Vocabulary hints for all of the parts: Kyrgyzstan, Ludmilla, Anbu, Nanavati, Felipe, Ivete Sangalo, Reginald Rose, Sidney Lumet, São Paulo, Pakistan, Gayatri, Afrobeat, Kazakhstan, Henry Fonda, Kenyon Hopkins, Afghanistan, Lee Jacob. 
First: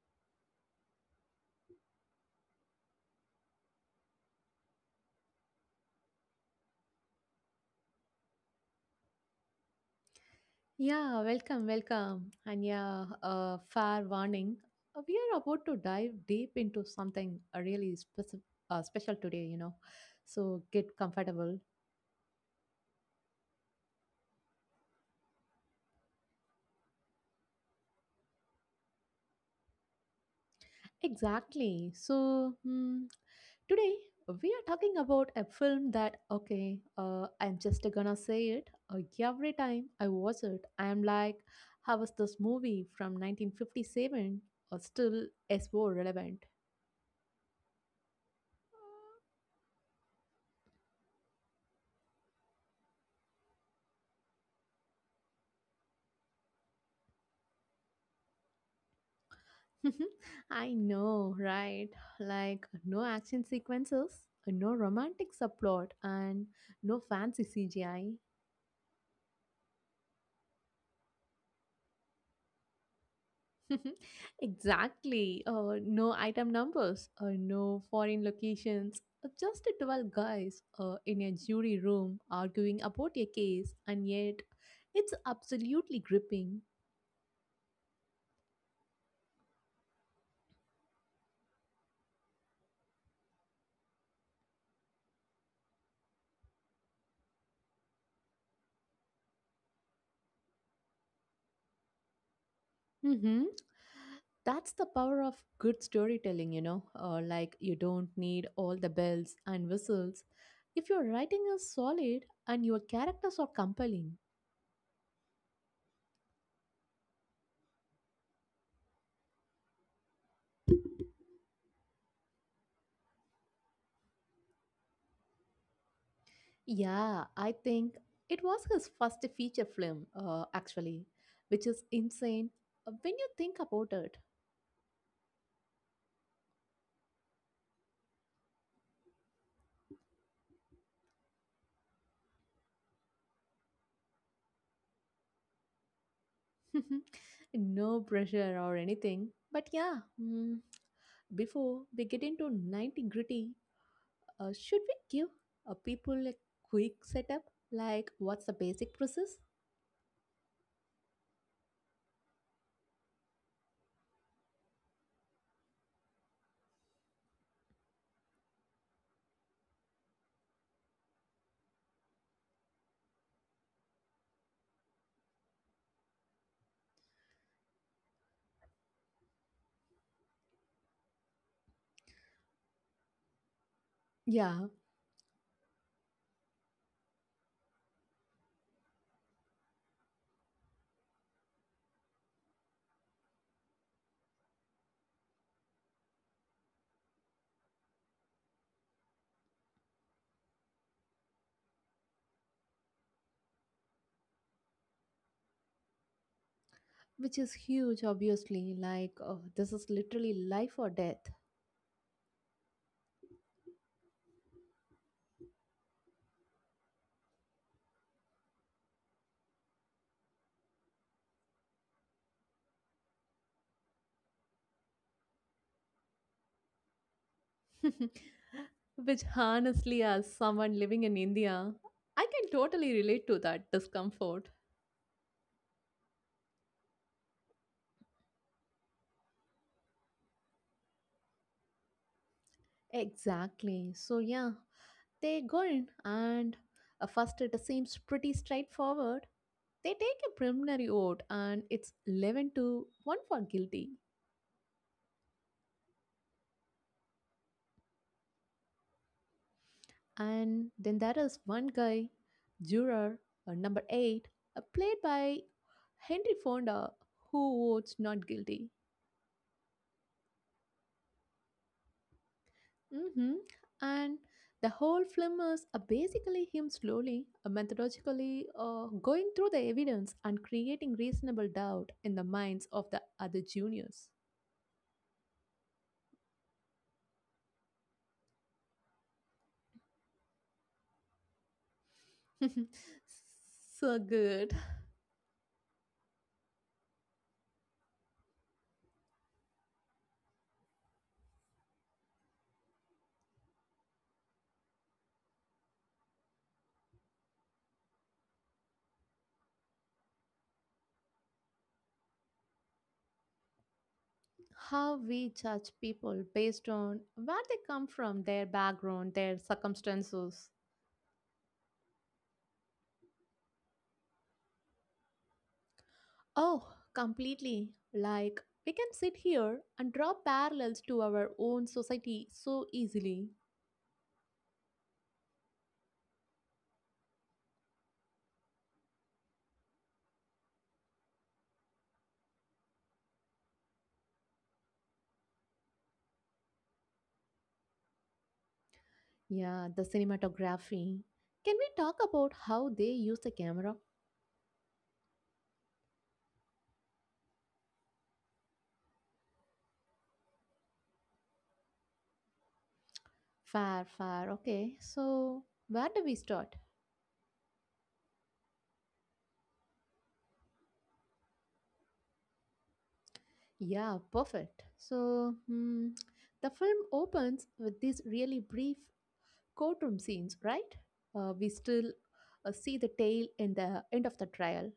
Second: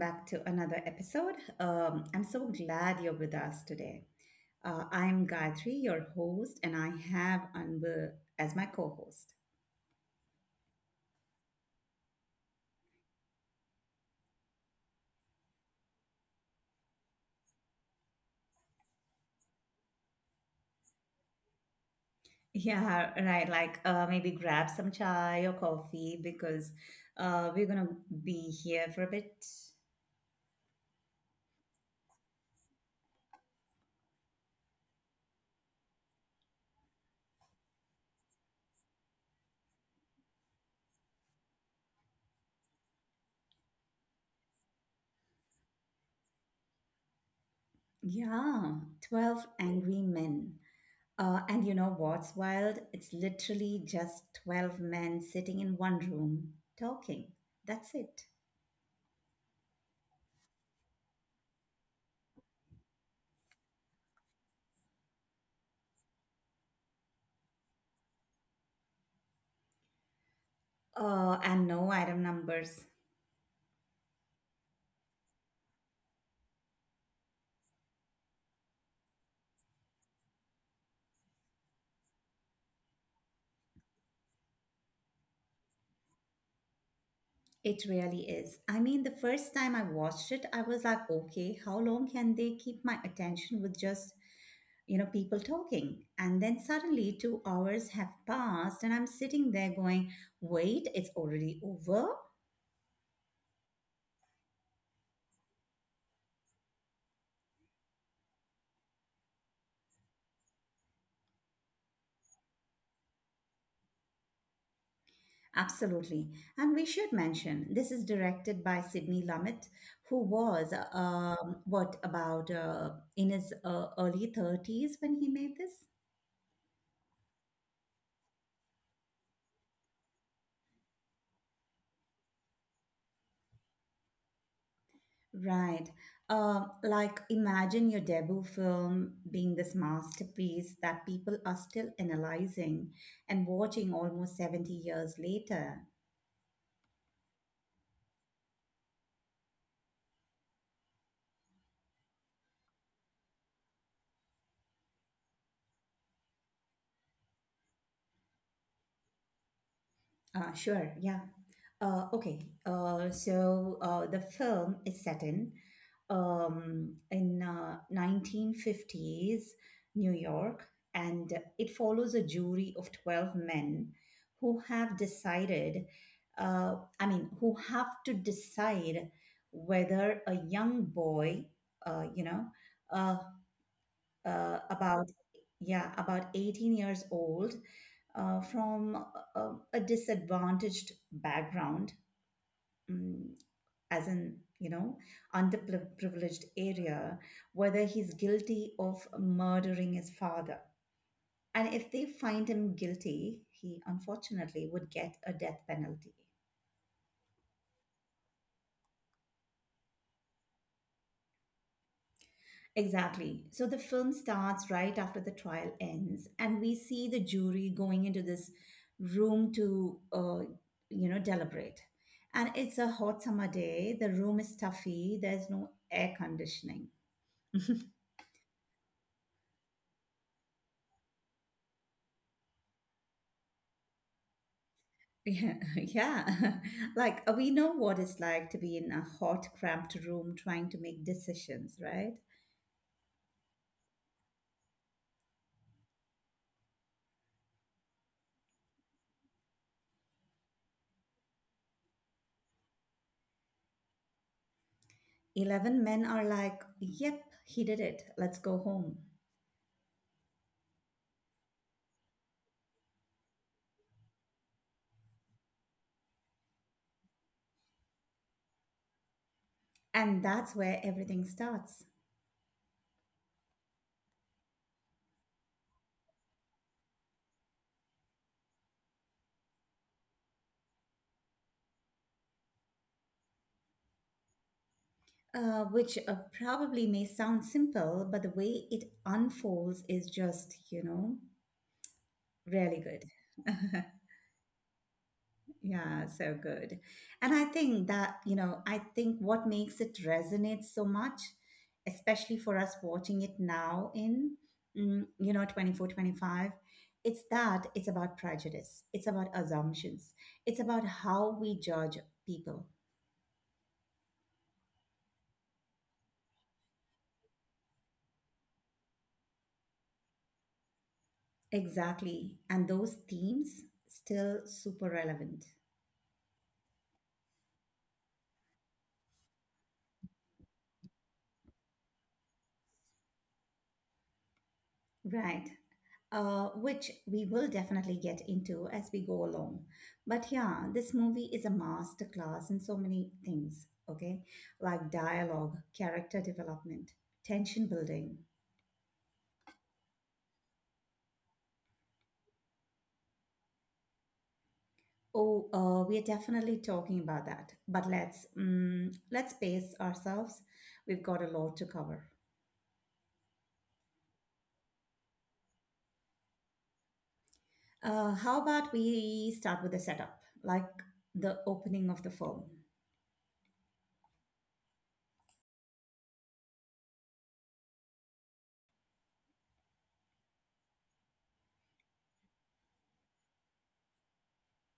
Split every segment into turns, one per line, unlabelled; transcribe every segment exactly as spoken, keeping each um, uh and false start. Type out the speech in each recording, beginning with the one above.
back to another episode. Um, I'm so glad you're with us today. Uh, I'm Gayatri, your host, and I have Anbu as my co host.
Yeah, welcome, welcome. And yeah, uh, fair warning. uh, We are about to dive deep into something uh, really specific, uh, special today, you know. So get comfortable.
Yeah, right. Like uh, maybe grab some chai or coffee because uh, we're going to be here for a bit.
Exactly. So hmm, today we are talking about a film that, okay, uh, I'm just gonna say it. Uh, every time I watch it, I'm like, how was this movie from nineteen fifty-seven or still S four relevant?
Yeah, twelve angry men. Uh, and you know what's wild? It's literally just twelve men sitting in one room talking. That's it.
I know, right? Like no action sequences, no romantic subplot, and no fancy C G I.
Uh, and no item numbers.
Exactly. Uh, no item numbers, uh, no foreign locations. Uh, Just twelve guys uh, in a jury room arguing about a case, and yet it's absolutely gripping.
It really is. I mean, the first time I watched it, I was like, okay, how long can they keep my attention with just, you know, people talking? And then suddenly two hours have passed and I'm sitting there going, wait, it's already over?
That's the power of good storytelling, you know. Uh, like, you don't need all the bells and whistles if your writing is solid and your characters are compelling.
Absolutely. And we should mention this is directed by Sidney Lumet, who was, um, what, about uh, in his uh, early thirties when he made this?
Yeah, I think it was his first feature film, uh, actually, which is insane uh, when you think about it.
Right. Uh, like imagine your debut film being this masterpiece that people are still analyzing and watching almost seventy years later.
No pressure or anything. But yeah, mm, before we get into ninety gritty, uh, should we give uh, people a quick setup? Like, what's the basic process?
Uh, sure, yeah. Uh, okay, uh, so uh, the film is set in um, in uh, nineteen fifties New York, and it follows a jury of twelve men who have decided, uh, I mean, who have to decide whether a young boy, uh, you know, uh, uh,
Yeah,
about yeah about eighteen years old uh, from a, a disadvantaged background, mm, as in, you know, underprivileged area, whether he's guilty of murdering his father. And if they find him guilty, he unfortunately would get a death penalty.
which is huge, obviously. Like, oh, this is literally life or death.
Exactly. So the film starts right after the trial ends, and we see the jury going into this room to, uh, you know, deliberate. And it's a hot summer day. The room is stuffy. There's no air conditioning.
Which, honestly, as someone living in India, I can totally relate to that discomfort.
Yeah, yeah. Like uh, we know what it's like to be in a hot, cramped room trying to make decisions, right?
Exactly. So, yeah, they go in, and uh, first it seems pretty straightforward. They take a preliminary vote, and it's eleven to one for guilty.
eleven men are like, yep, he did it. Let's go home.
And then there is one guy, juror uh, number eight, uh, played by Henry Fonda, who votes not guilty.
And that's where everything starts.
hmm And the whole film is uh, basically him slowly, uh, methodologically uh, going through the evidence and creating reasonable doubt in the minds of the other juniors.
uh, which uh, probably may sound simple, but the way it unfolds is just, you know, really good.
So good.
Yeah, so good. And I think that, you know, I think what makes it resonate so much, especially for us watching it now in, mm, you know, twenty four twenty five, it's that it's about prejudice, it's about assumptions, it's about how we judge people.
How we judge people based on where they come from, their background, their circumstances.
Exactly. And those themes still super relevant.
Oh, completely. Like, we can sit here and draw parallels to our own society so easily.
Right. Uh, which we will definitely get into as we go along. But yeah, this movie is a masterclass in so many things, okay? Like dialogue, character development, tension building.
Yeah, the cinematography. Can we talk about how they use the camera?
Oh, uh, we are definitely talking about that. But let's um, let's pace ourselves. We've got a lot to cover.
Fair, fair. Okay, so where do we start?
Uh, how about we start with the setup, like the opening of the film?
Yeah, perfect. So, hmm, the film opens with these really brief courtroom scenes, right? Uh, we still uh, see the tail in the end of the trial.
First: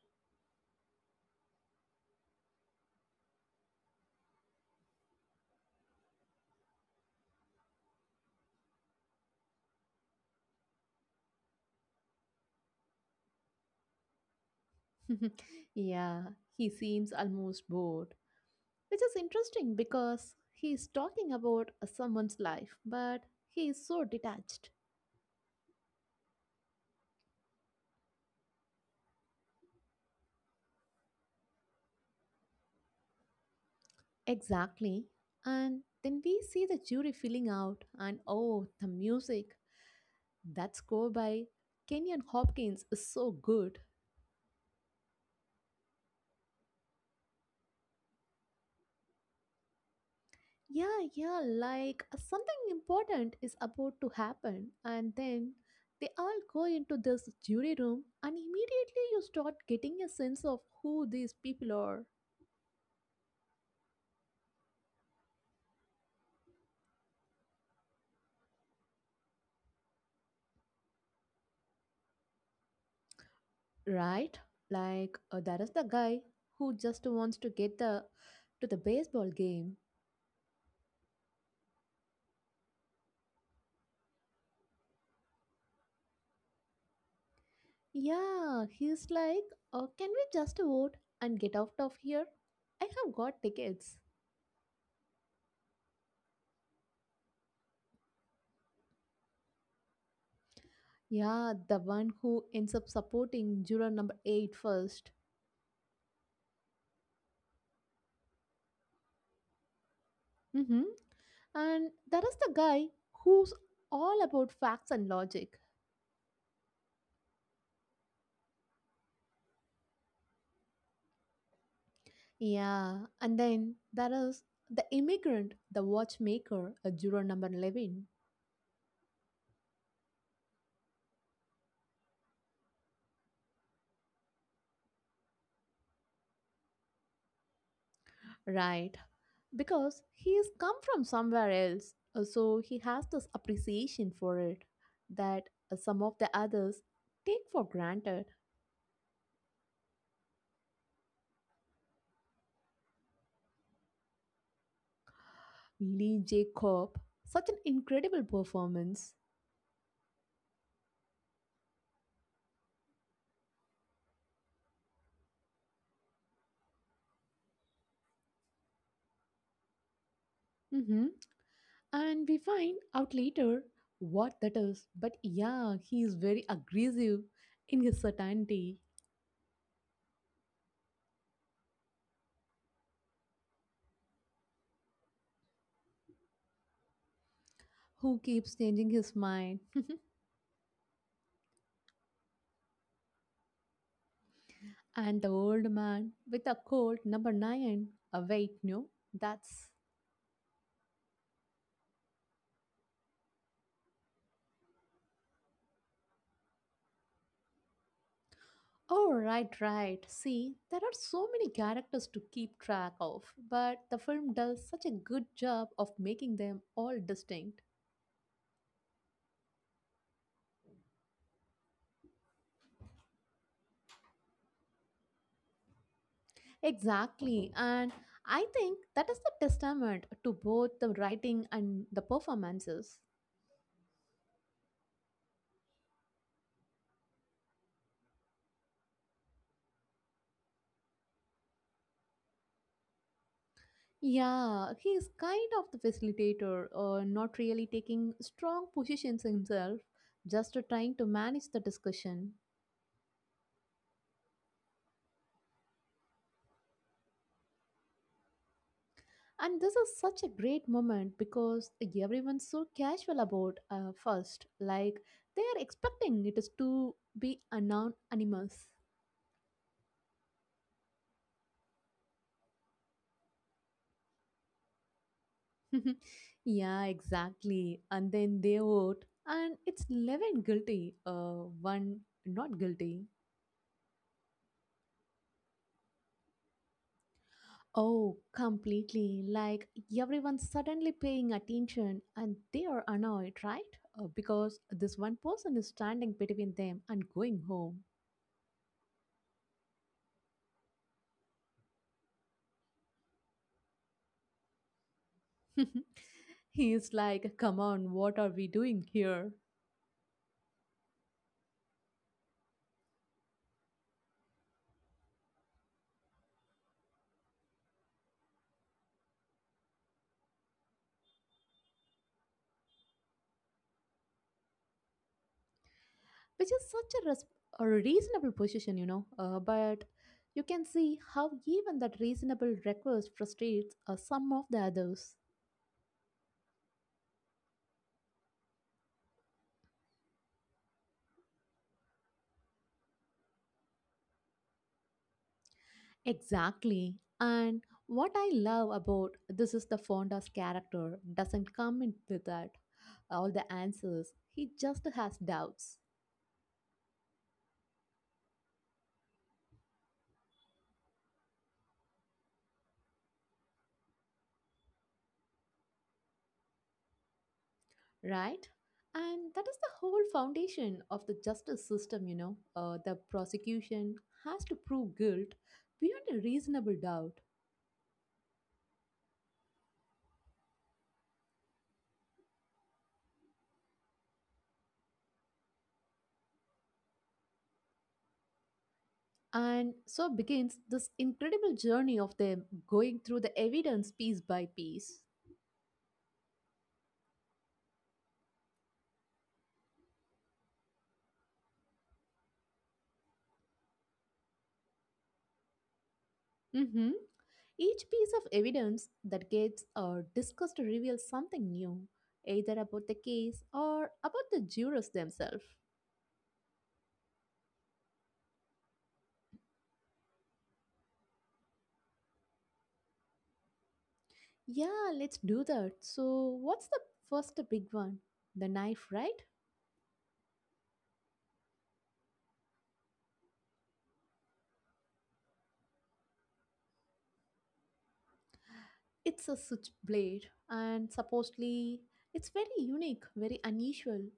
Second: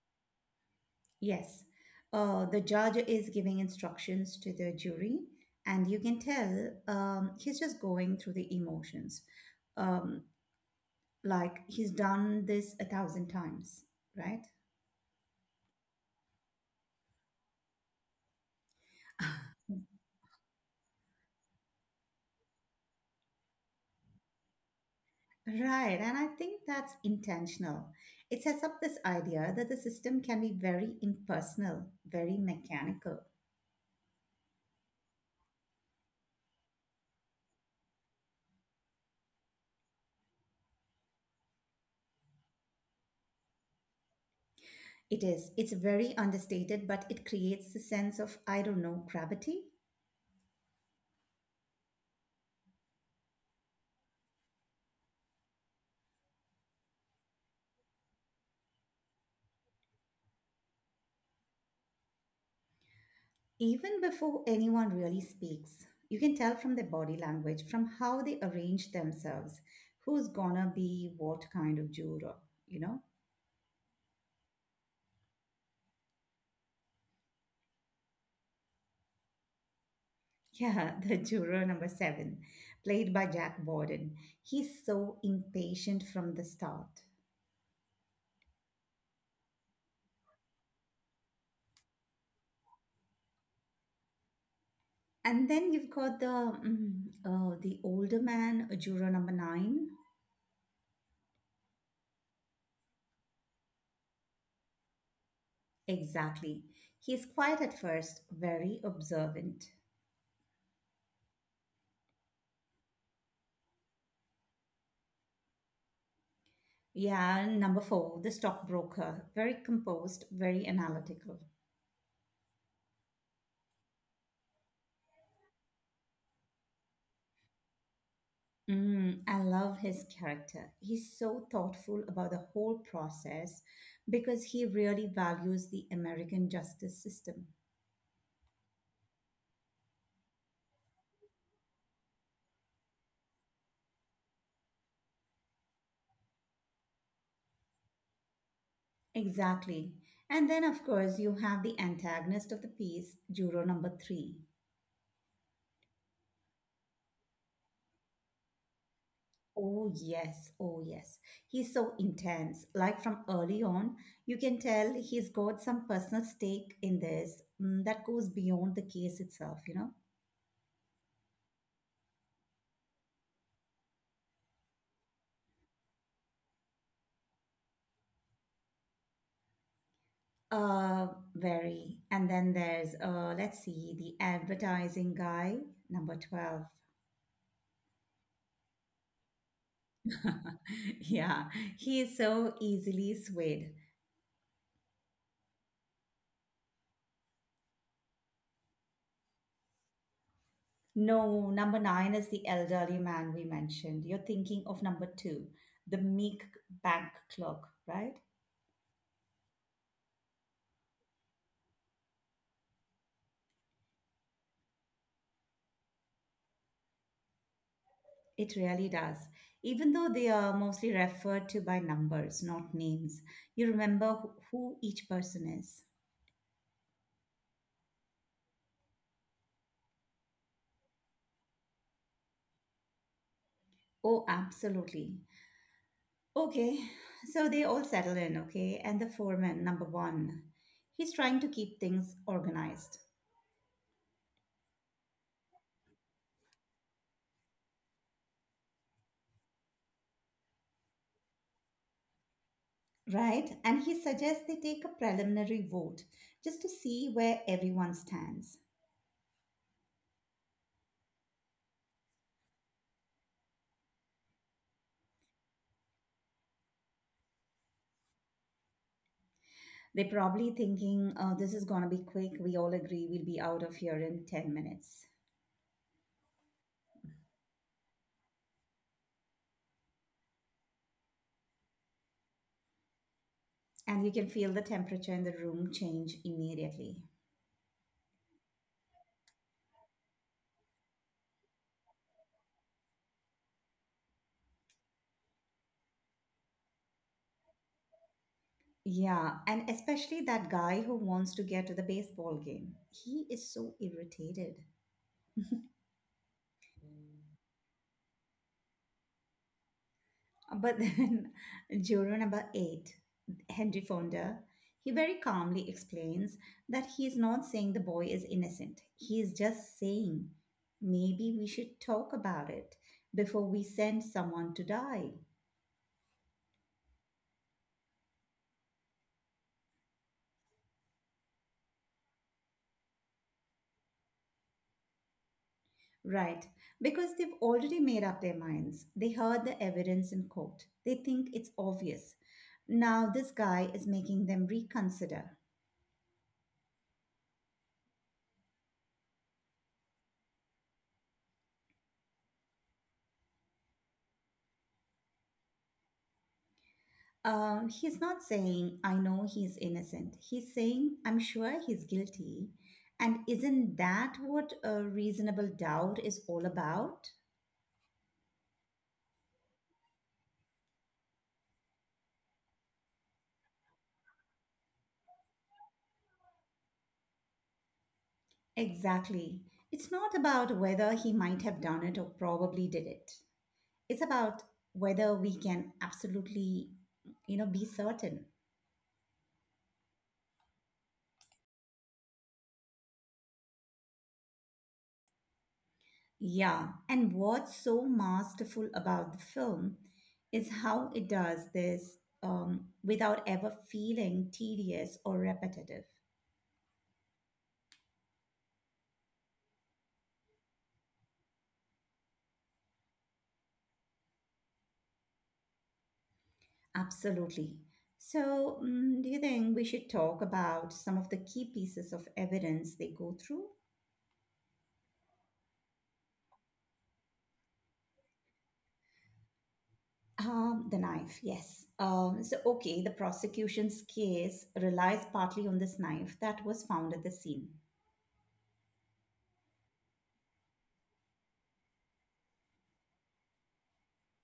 Yes, uh, the judge is giving instructions to the jury, and you can tell um, he's just going through the emotions. Um, like he's done this a thousand times, right?
Yeah, he seems almost bored, which is interesting because he is talking about uh, someone's life, but he is so detached.
Right, and I think that's intentional. It sets up this idea that the system can be very impersonal, very mechanical.
Exactly. And then we see the jury filling out, and oh, the music. That score by Kenyon Hopkins is so good.
It is. It's very understated, but it creates the sense of, I don't know, gravity.
Yeah, yeah, like something important is about to happen, and then they all go into this jury room, and immediately you start getting a sense of who these people are.
Even before anyone really speaks, you can tell from their body language, from how they arrange themselves, who's gonna be what kind of juror, you know?
Right? Like uh, there is the guy who just wants to get the to the baseball game.
Yeah, the juror number seven, played by Jack Borden. He's so impatient from the start.
Yeah, he's like, uh, can we just vote and get out of here? I have got tickets.
And then you've got the mm, uh, the older man, juror number nine.
Yeah, the one who ends up supporting juror number eight first.
Exactly. He's quiet at first, very observant.
Mm-hmm. And there is the guy who's all about facts and logic.
Yeah, number four, the stockbroker. Very composed, very analytical.
Yeah, and then there is the immigrant, the watchmaker, uh, juror number eleven.
Mm, I love his character. He's so thoughtful about the whole process because he really values the American justice system.
Right. Because he's come from somewhere else, uh, so he has this appreciation for it that uh, some of the others take for granted.
Exactly. And then, of course, you have the antagonist of the piece, Juror number three.
Lee Jacob, such an incredible performance.
Oh, yes. Oh, yes. He's so intense. Like from early on, you can tell he's got some personal stake in this, mm, that goes beyond the case itself, you know?
hmm And we find out later what that is. But yeah, he is very aggressive in his certainty,
Uh, very. And then there's, uh, let's see, the advertising guy, number twelve.
who keeps changing his mind.
Yeah, he is so easily swayed.
And the old man with a cold, number nine. Uh, wait, no, that's
No, number nine is the elderly man we mentioned. You're thinking of number two, the meek bank clerk, right?
Oh, right, right. See, there are so many characters to keep track of, but the film does such a good job of making them all distinct.
It really does. Even though they are mostly referred to by numbers, not names, you remember who who each person is.
Exactly, and I think that is the testament to both the writing and the performances.
Oh, absolutely. Okay, so they all settle in, okay? And the foreman, number one, he's trying to keep things organized,
Yeah, he is kind of the facilitator, uh, not really taking strong positions himself, just trying to manage the discussion.
right? And he suggests they take a preliminary vote just to see where everyone stands.
And this is such a great moment because everyone's so casual about uh, first, like they are expecting it is to be anonymous.
They're probably thinking, oh, this is going to be quick. We all agree we'll be out of here in ten minutes.
Yeah, exactly. And then they vote, and it's eleven guilty, uh, one not guilty.
And you can feel the temperature in the room change immediately.
Oh, completely. Like everyone's suddenly paying attention and they are annoyed, right? Uh, because this one person is standing between them and going home.
Yeah, and especially that guy who wants to get to the baseball game. He is so irritated.
He's like, come on, what are we doing here?
But then, juror number eight, Henry Fonda, he very calmly explains that he is not saying the boy is innocent. He is just saying maybe we should talk about it before we send someone to die.
Which is such a, res- A reasonable position, you know. Uh, but you can see how even that reasonable request frustrates uh, some of the others.
Right, because they've already made up their minds. They heard the evidence in court, they think it's obvious. Now, this guy is making them reconsider.
Exactly. And what I love about this is the Fonda's character doesn't come in with that all the answers. He just has doubts.
Um, he's not saying, I know he's innocent. He's saying, I'm sure he's guilty. And isn't that what a reasonable doubt is all about?
Right? And that is the whole foundation of the justice system, you know. Uh, the prosecution has to prove guilt beyond a reasonable doubt.
Exactly. It's not about whether he might have done it or probably did it. It's about whether we can absolutely, you know, be certain.
And so begins this incredible journey of them going through the evidence piece by piece.
Yeah. And what's so masterful about the film is how it does this um, without ever feeling tedious or repetitive.
Mm-hmm. Each piece of evidence that gets uh, discussed reveals something new, either about the case or about the jurors themselves.
Absolutely. So, mm, do you think we should talk about some of the key pieces of evidence they go through?
Yeah, let's do that. So, what's the first big one? The knife, right?
Um, the knife, yes. Um, so, okay, the prosecution's case relies partly on this knife that was found at the scene.
It's a switchblade, and supposedly it's very unique, very unusual.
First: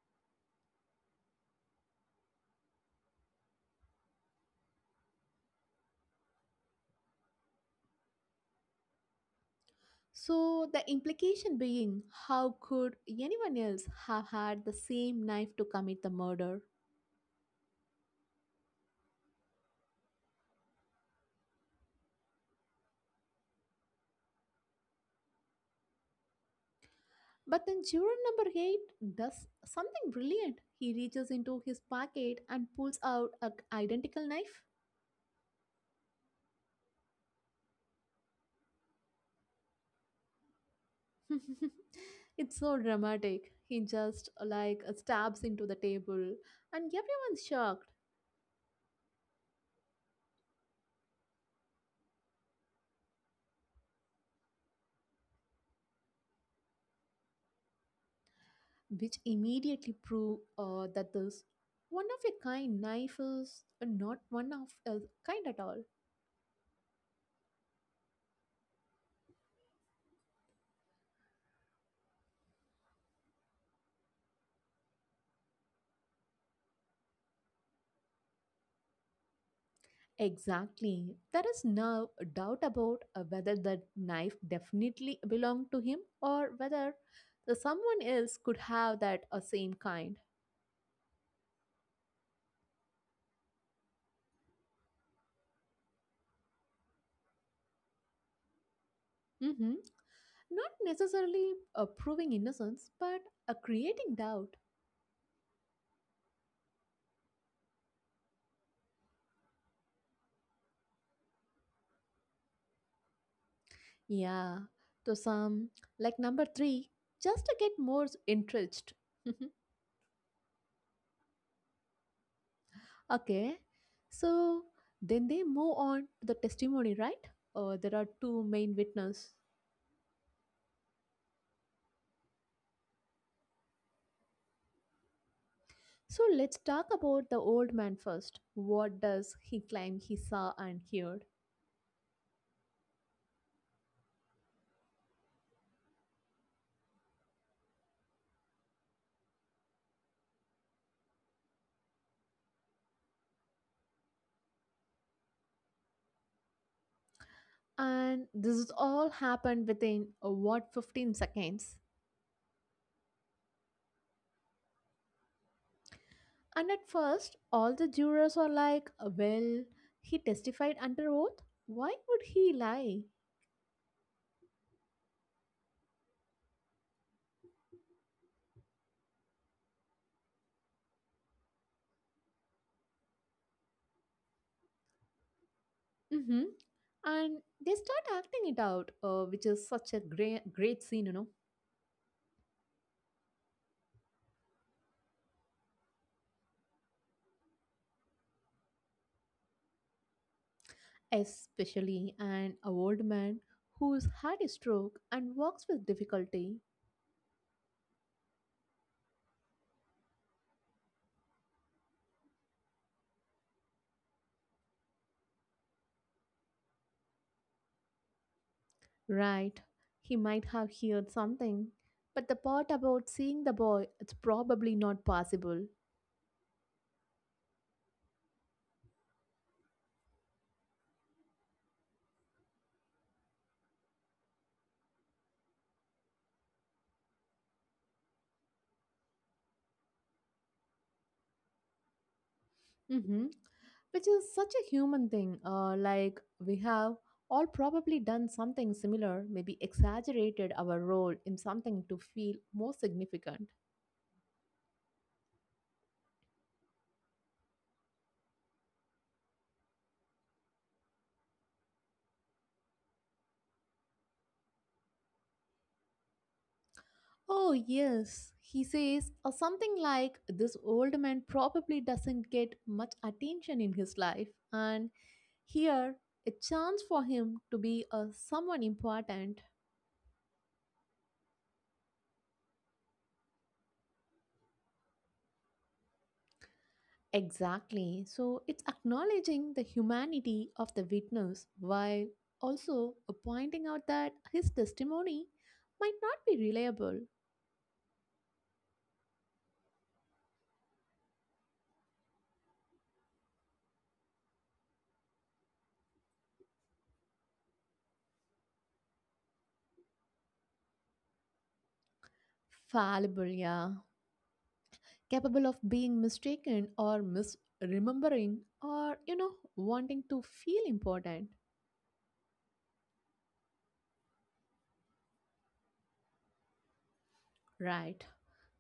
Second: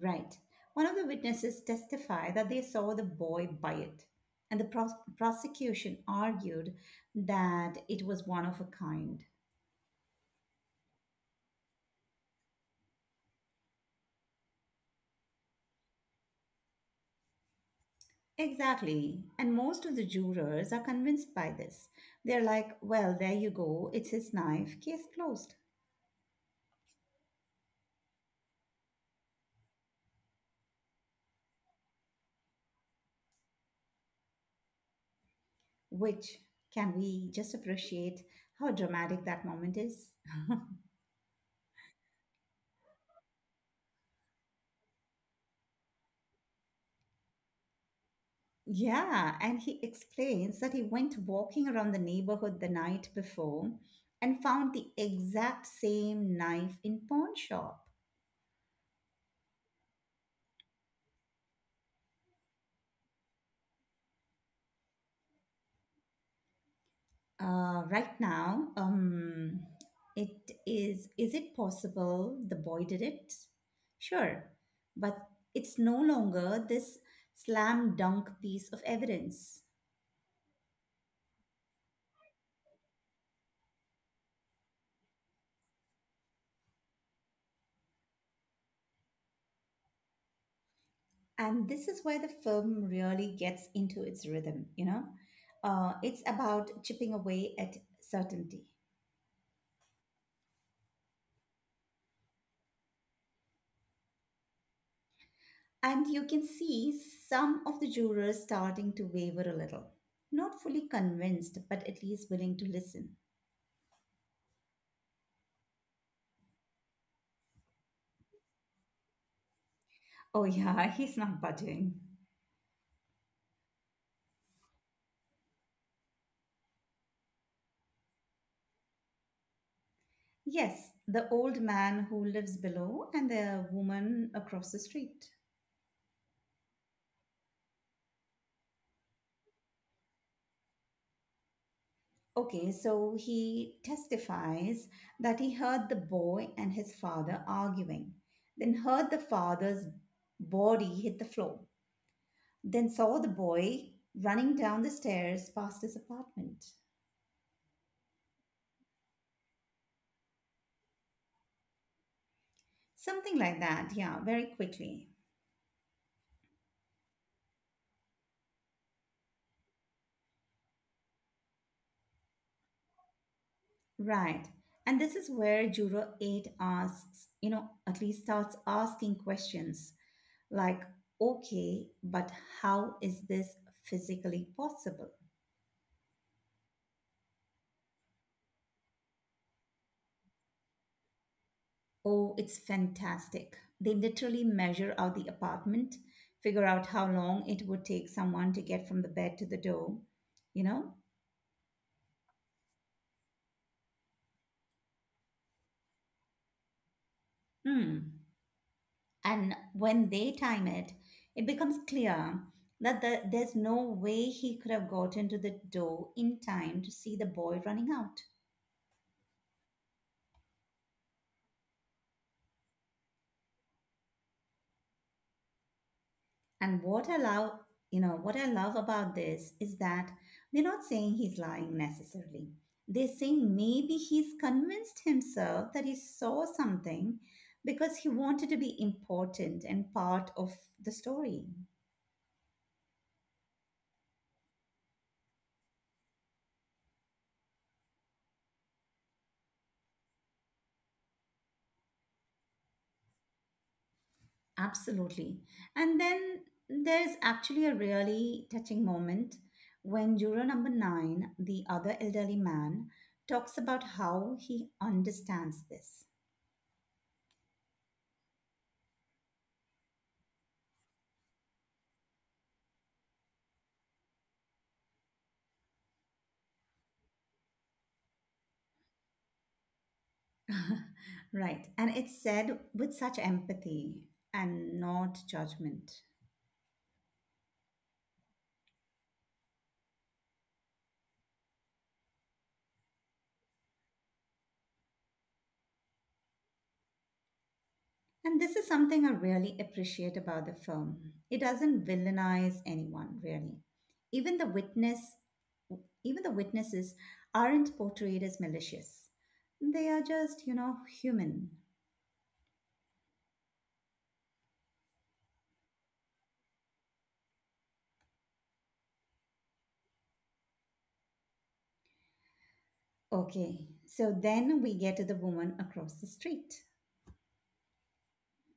Right. One of the witnesses testified that they saw the boy buy it, and the pros- prosecution argued that it was one of a kind.
So, the implication being, how could anyone else have had the same knife to commit the murder?
Exactly. And most of the jurors are convinced by this. They're like, well, there you go, it's his knife, case closed.
But then juror number eight does something brilliant. He reaches into his pocket and pulls out a identical knife.
Which, can we just appreciate how dramatic that moment is?
It's so dramatic. He just like stabs into the table and everyone's shocked,
Yeah, and he explains that he went walking around the neighborhood the night before and found the exact same knife in pawn shop.
which immediately prove uh, that this one of a kind knife is not one of a kind at all.
Uh, right now, um, it is. Is it possible the boy did it? Sure, but it's no longer this slam dunk piece of evidence.
Exactly. There is no doubt about uh, whether the knife definitely belonged to him or whether the someone else could have that uh, same kind.
And this is where the film really gets into its rhythm, you know? Uh, it's about chipping away at certainty.
hmm Not necessarily uh, proving innocence, but uh, creating doubt.
And you can see some of the jurors starting to waver a little. Not fully convinced, but at least willing to listen.
Yeah, to some, like number three, just to get more s- entrenched.
Oh, yeah, he's not budging.
Okay, so then they move on to the testimony, right? Uh, there are two main witnesses.
Yes, the old man who lives below and the woman across the street.
So let's talk about the old man first. What does he claim he saw and heard?
Okay, so he testifies that he heard the boy and his father arguing, then heard the father's body hit the floor, then saw the boy running down the stairs past his apartment.
And this is all happened within uh, what, fifteen seconds.
Something like that, yeah, very quickly.
And at first, all the jurors are like, well, he testified under oath. Why would he lie?
Right. And this is where Juror eight asks, you know, at least starts asking questions. Like, okay, but how is this physically possible?
hmm And they start acting it out, uh, which is such a great, great scene, you know.
Oh, it's fantastic. They literally measure out the apartment, figure out how long it would take someone to get from the bed to the door, you know?
Especially an old man who's had a stroke and walks with difficulty.
Hmm. And when they time it, it becomes clear that the, there's no way he could have gotten to the door in time to see the boy running out.
Right. He might have heard something. But the part about seeing the boy, it's probably not possible.
And what I love, you know, what I love about this is that they're not saying he's lying necessarily. They're saying maybe he's convinced himself that he saw something because he wanted to be important and part of the story.
hmm Which is such a human thing. Uh, like, we have all probably done something similar, maybe exaggerated our role in something to feel more significant.
Absolutely. And then there's actually a really touching moment when juror number nine, the other elderly man, talks about how he understands this.
Oh, yes, he says, or something like, this old man probably doesn't get much attention in his life, and here, a chance for him to be a someone important.
Right. And it's said with such empathy and not judgment.
Exactly. So it's acknowledging the humanity of the witness while also pointing out that his testimony might not be reliable,
And this is something I really appreciate about the film. It doesn't villainize anyone, really. Even the witness, even the witnesses aren't portrayed as malicious. They are just, you know, human.
fallible, yeah, capable of being mistaken or misremembering or, you know, wanting to feel important.
Okay, so then we get to the woman across the street.
Right.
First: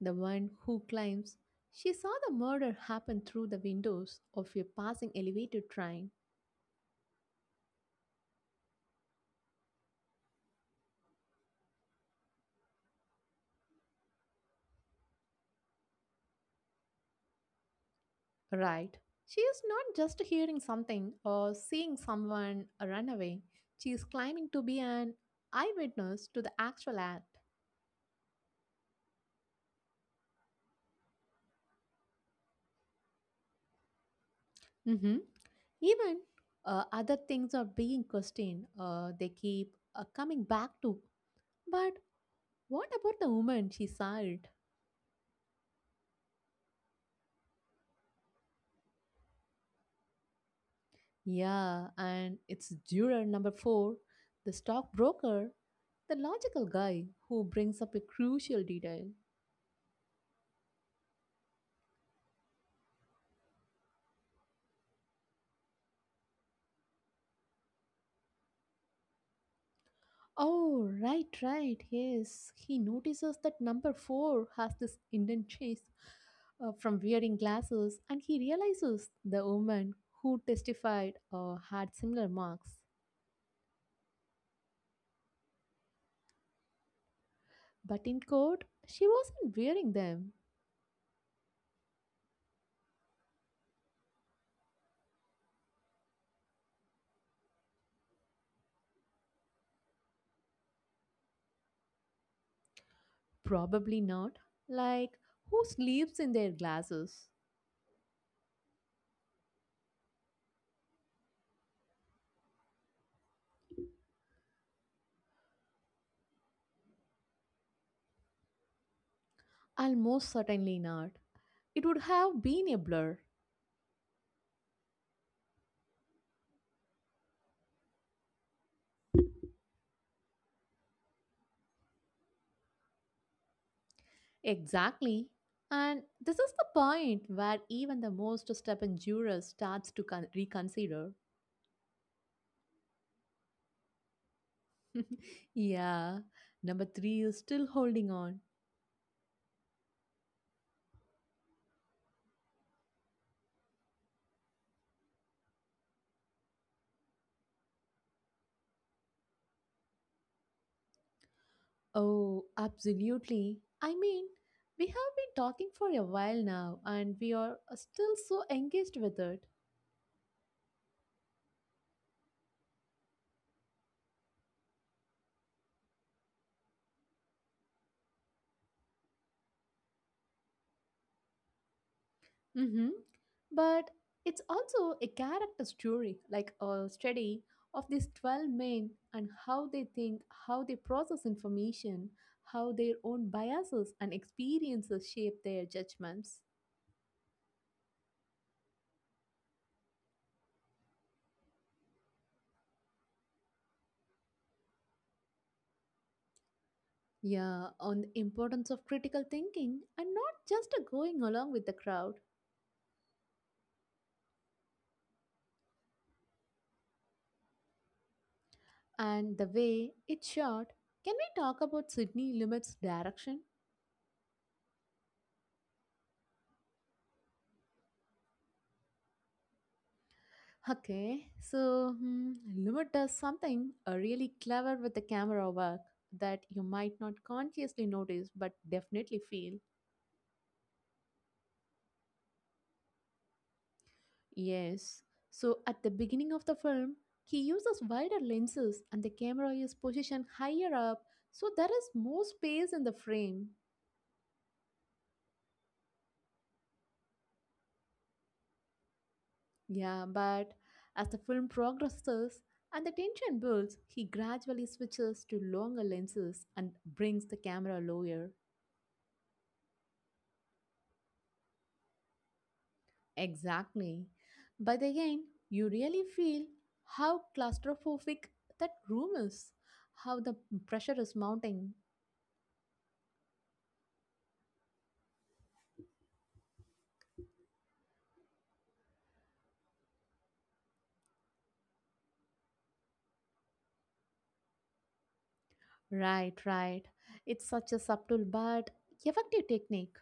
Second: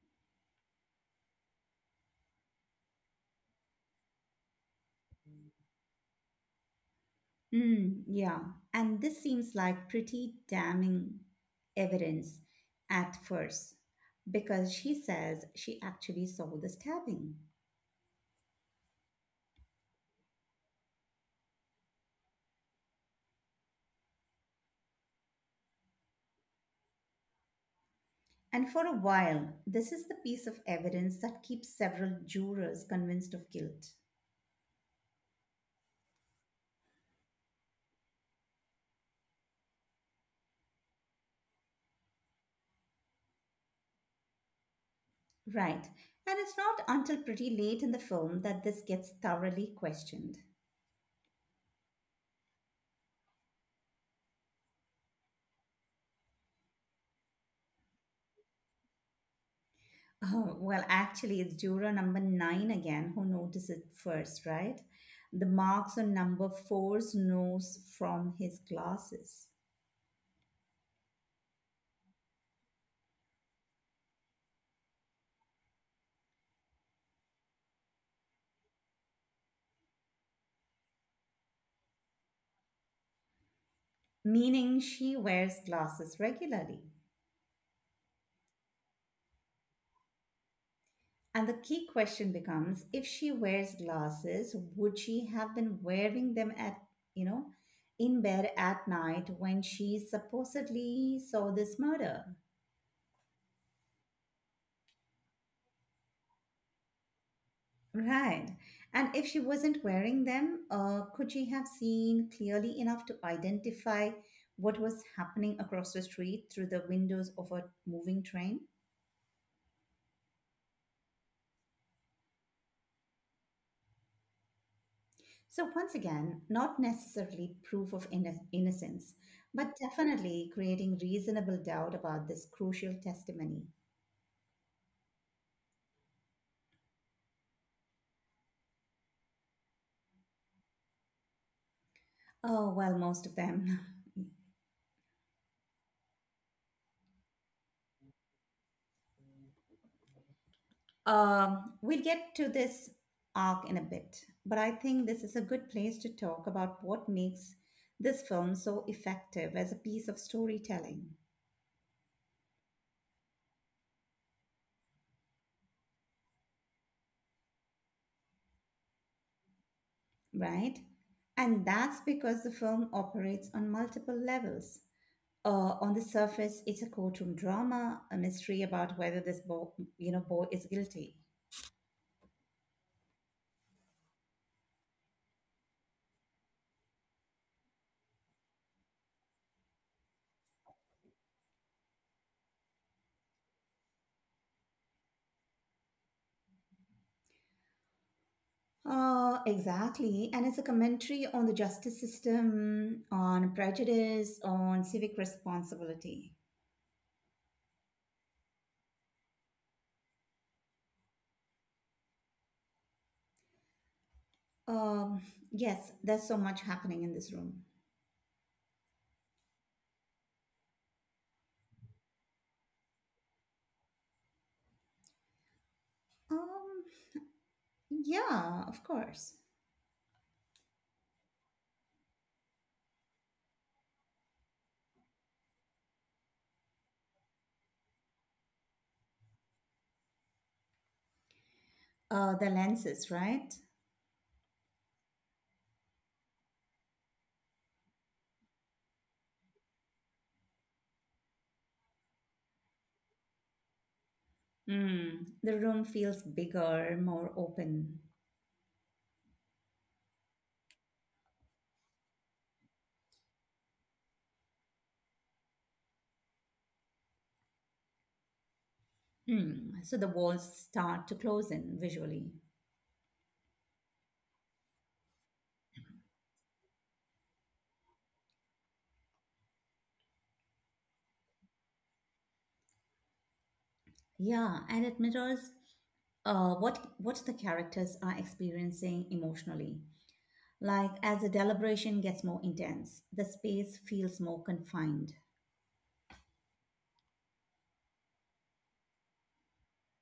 The one who claims she saw the murder happen through the windows of a passing elevator train.
Mm, yeah, and this seems like pretty damning evidence at first because she says she actually saw the stabbing.
Right. She is not just hearing something or seeing someone run away. She is claiming to be an eyewitness to the actual act.
And for a while, this is the piece of evidence that keeps several jurors convinced of guilt.
Mhm. Even uh, other things are being questioned. Uh, they keep uh, coming back to. But what about the woman she sired?
Right, and it's not until pretty late in the film that this gets thoroughly questioned.
Yeah, and it's juror number four, the stockbroker, the logical guy who brings up a crucial detail.
Oh, well, actually, it's juror number nine again who noticed it first, right? The marks on number four's nose from his glasses,
Oh, right, right. Yes, he notices that number four has this indent chase uh, from wearing glasses, and he realizes the woman who testified uh, had similar marks.
meaning she wears glasses regularly.
But in court, she wasn't wearing them.
And the key question becomes, if she wears glasses, would she have been wearing them at, you know, in bed at night when she supposedly saw this murder?
Probably not. Like, who sleeps in their glasses?
Right. And if she wasn't wearing them, uh, could she have seen clearly enough to identify what was happening across the street through the windows of a moving train?
Almost certainly not. It would have been a blur.
So, once again, not necessarily proof of inno- innocence, but definitely creating reasonable doubt about this crucial testimony.
Exactly. And this is the point where even the most stubborn juror starts to con- reconsider.
Oh, well, most of them.
Yeah, number three is still holding on.
Um, we'll get to this arc in a bit, but I think this is a good place to talk about what makes this film so effective as a piece of storytelling,
Oh, absolutely. I mean, we have been talking for a while now and we are still so engaged with it.
right? And that's because the film operates on multiple levels. Uh, on the surface, it's a courtroom drama, a mystery about whether this boy, you know, boy is guilty.
Mm-hmm. But it's also a character story, like a study of these twelve men and how they think, how they process information, how their own biases and experiences shape their judgments.
Uh, exactly. And it's a commentary on the justice system, on prejudice, on civic responsibility.
Yeah, on the importance of critical thinking and not just a going along with the crowd
Um, yes, there's so much happening in this room.
and the way it's shot. Can we talk about Sydney Lumet's direction?
Um, yeah, of course.
Okay, so hmm, Lumet does something uh, really clever with the camera work that you might not consciously notice but definitely feel.
Uh, the lenses, right?
Yes, so at the beginning of the film, he uses wider lenses and the camera is positioned higher up so there is more space in the frame.
Hmm. The room feels bigger, more open.
Yeah, but as the film progresses and the tension builds, he gradually switches to longer lenses and brings the camera lower.
Hmm. So the walls start to close in visually.
Exactly. By the end, you really feel how claustrophobic that room is, how the pressure is mounting.
Yeah, and it mirrors uh, what what the characters are experiencing emotionally. Like as the deliberation gets more intense, the space feels more confined.
Right, right. It's such a subtle but effective technique.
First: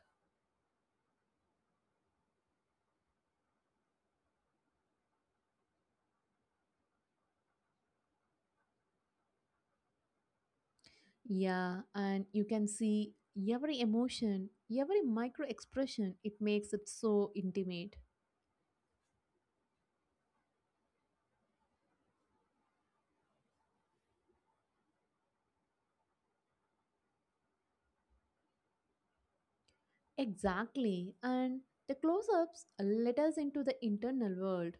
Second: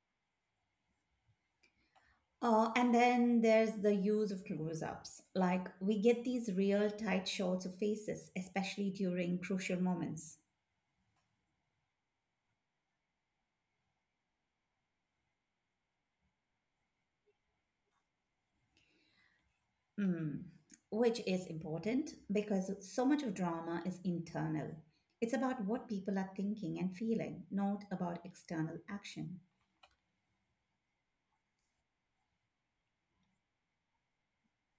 Uh, and then there's the use of close ups. Like, we get these real tight shots of faces, especially during crucial moments,
Yeah, and you can see every emotion, every micro expression, it makes it so intimate.
mm, which is important because so much of drama is internal. It's about what people are thinking and feeling, not about external action.
Exactly. And the close ups let us into the internal world.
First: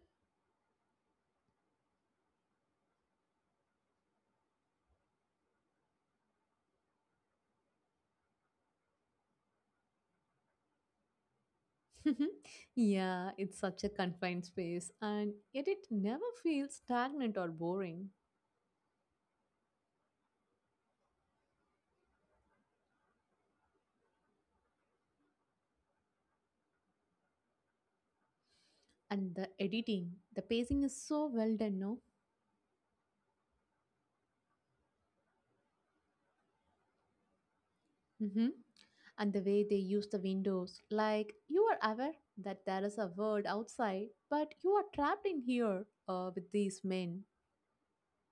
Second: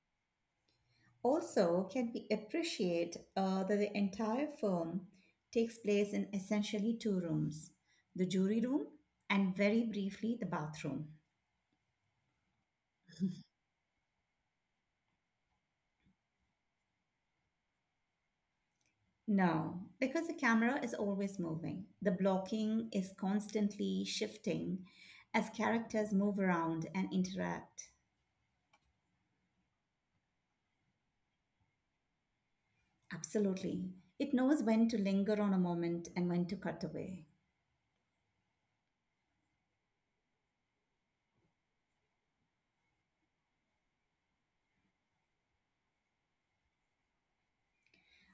Also, can we appreciate uh, that the entire film takes place in essentially two rooms, the jury room and very briefly the bathroom?
Yeah, it's such a confined space, and yet it never feels stagnant or boring.
No, because the camera is always moving. The blocking is constantly shifting as characters move around and interact.
And the editing, the pacing is so well done, no?
Absolutely. It knows when to linger on a moment and when to cut away.
Hmm. And the way they use the windows, like you are aware that there is a world outside, but you are trapped in here uh, with these men.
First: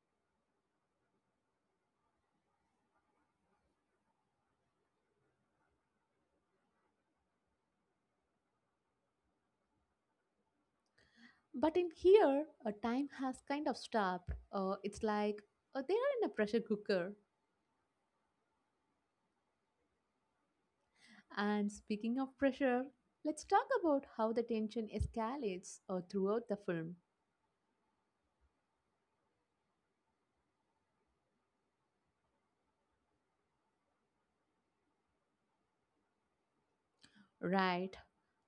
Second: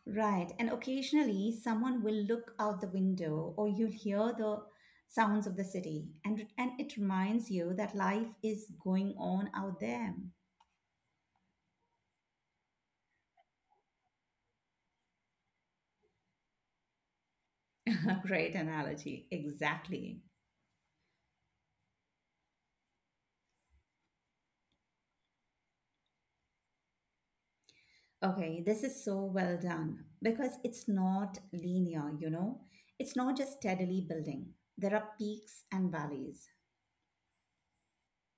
Right, and occasionally someone will look out the window or you'll hear the sounds of the city and and it reminds you that life is going on out there.
But in here, a time has kind of stopped. Uh, it's like uh, they are in a pressure cooker.
Great analogy. Exactly.
And speaking of pressure, let's talk about how the tension escalates uh, throughout the film.
Okay, this is so well done because it's not linear, you know? It's not just steadily building. There are peaks and valleys.
Right?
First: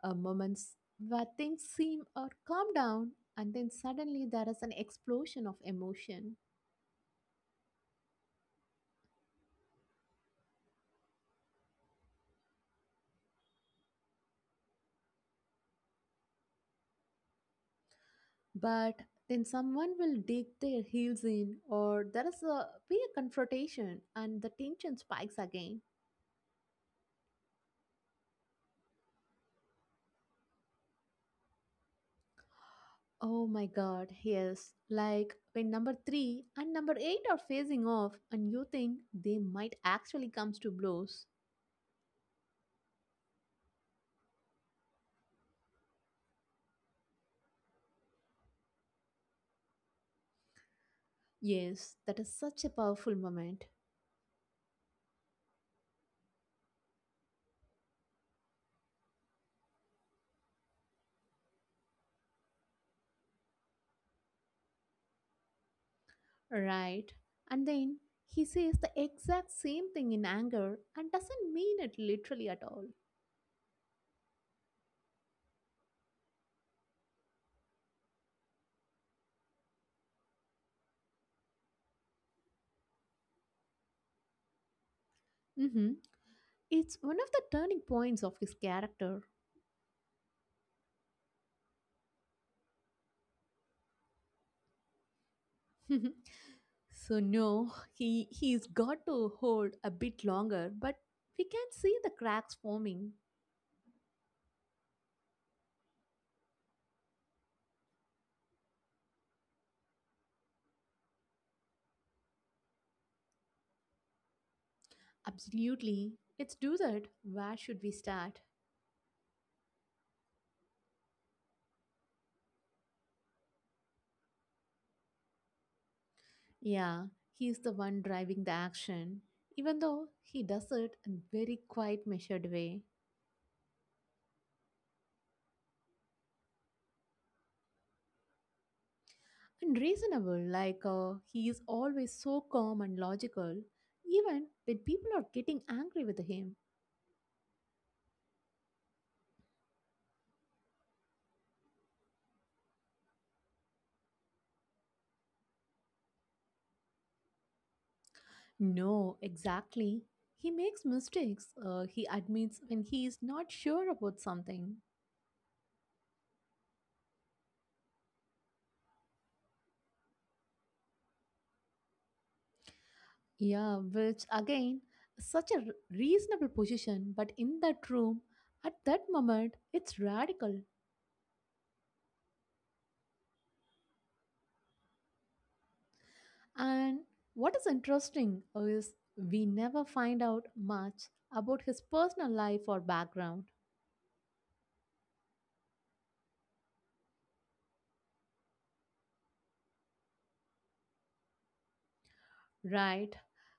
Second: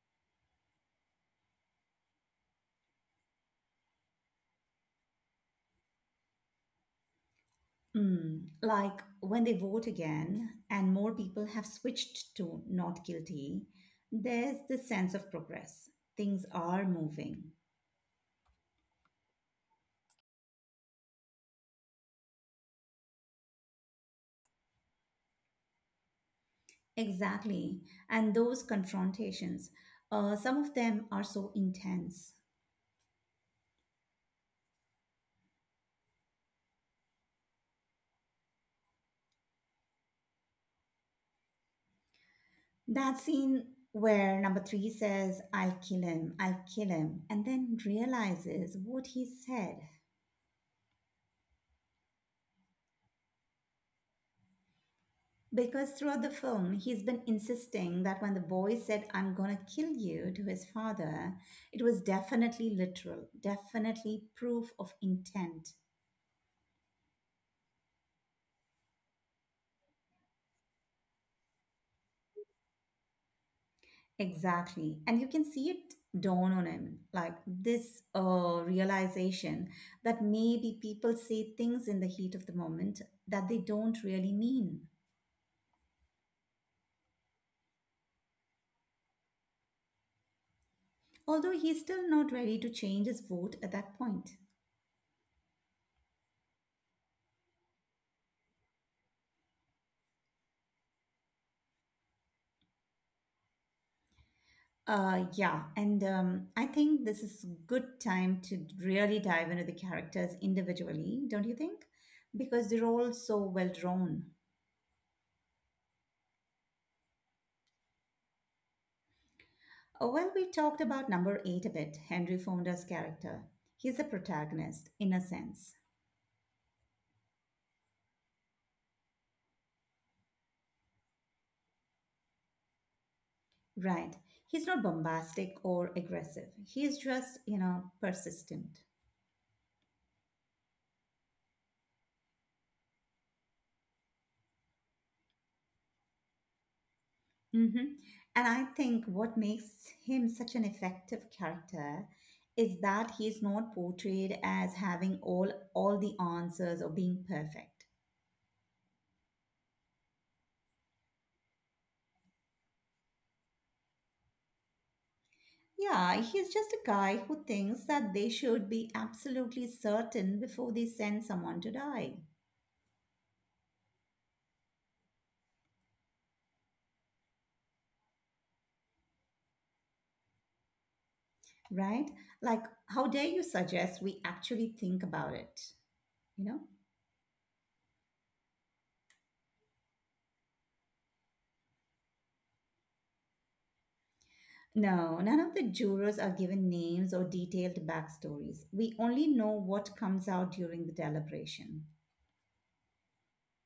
Uh, moments where things seem or calm down, and then suddenly there is an explosion of emotion.
Mm, like when they vote again and more people have switched to not guilty, there's this sense of progress. Things are moving.
But then someone will dig their heels in, or there is a be a confrontation, and the tension spikes again.
Exactly. And those confrontations, uh, some of them are so intense.
Oh my god, yes. Like when number three and number eight are facing off and you think they might actually comes to blows.
That scene where number three says, I'll kill him, I'll kill him, and then realizes what he said.
Yes, that is such a powerful moment.
Because throughout the film, he's been insisting that when the boy said, I'm gonna kill you to his father, it was definitely literal, definitely proof of intent.
Right. And then he says the exact same thing in anger and doesn't mean it literally at all.
Exactly. And you can see it dawn on him like this uh, realization that maybe people say things in the heat of the moment that they don't really mean.
Hmm. It's one of the turning points of his character.
Although he's still not ready to change his vote at that point.
So no, he he's got to hold a bit longer, but we can see the cracks forming.
Uh, yeah, and um, I think this is good time to really dive into the characters individually, don't you think? Because they're all so well drawn.
Absolutely. Let's do that. Where should we start?
Uh, well, we talked about number eight a bit, Henry Fonda's character. He's a protagonist, in a sense,
Yeah, he's the one driving the action, even though he does it in very quiet, measured way.
right? He's not bombastic or aggressive. He's just, you know, persistent.
And reasonable. Like uh, he is always so calm and logical, even when people are getting angry with him.
Mm-hmm. And I think what makes him such an effective character is that he's not portrayed as having all all the answers or being perfect.
No, exactly. He makes mistakes. Uh, he admits when he is not sure about something.
Yeah, he's just a guy who thinks that they should be absolutely certain before they send someone to die,
Yeah, which again, such a r- reasonable position, but in that room, at that moment, it's radical.
right? Like, how dare you suggest we actually think about it, you know?
And what is interesting is we never find out much about his personal life or background,
No, none of the jurors are given names or detailed backstories. We only know what comes out during the deliberation.
right?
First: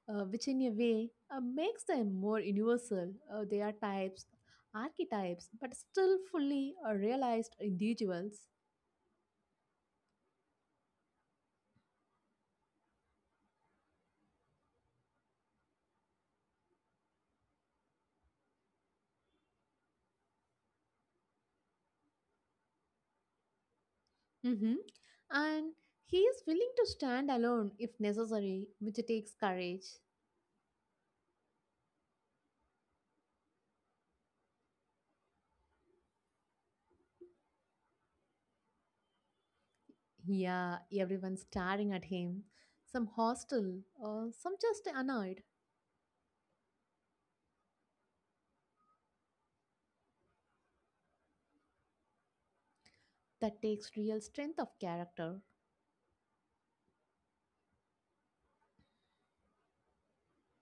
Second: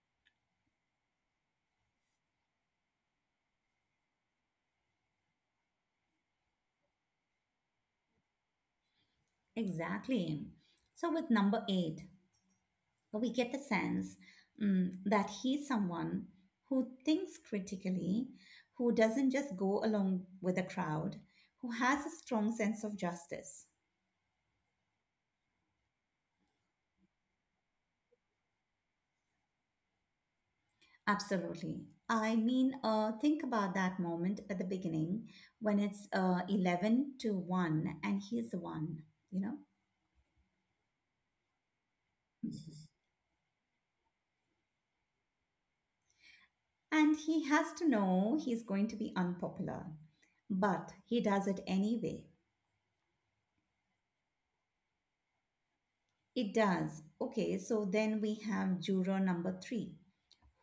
Uh, which, in a way, uh, makes them more universal. Uh, they are types, archetypes, but still fully uh, realized individuals.
Exactly. So, with number eight, we get the sense mm, that he's someone who thinks critically, who doesn't just go along with the crowd, who has a strong sense of justice.
Mhm. And he is willing to stand alone if necessary, which takes courage.
Absolutely. I mean, uh, think about that moment at the beginning when it's uh, eleven to one and he's the one, you know?
Yeah, everyone staring at him, some hostile, uh, some just annoyed.
And he has to know he's going to be unpopular, but he does it anyway.
That takes real strength of character.
It does. Okay, so then we have juror number three,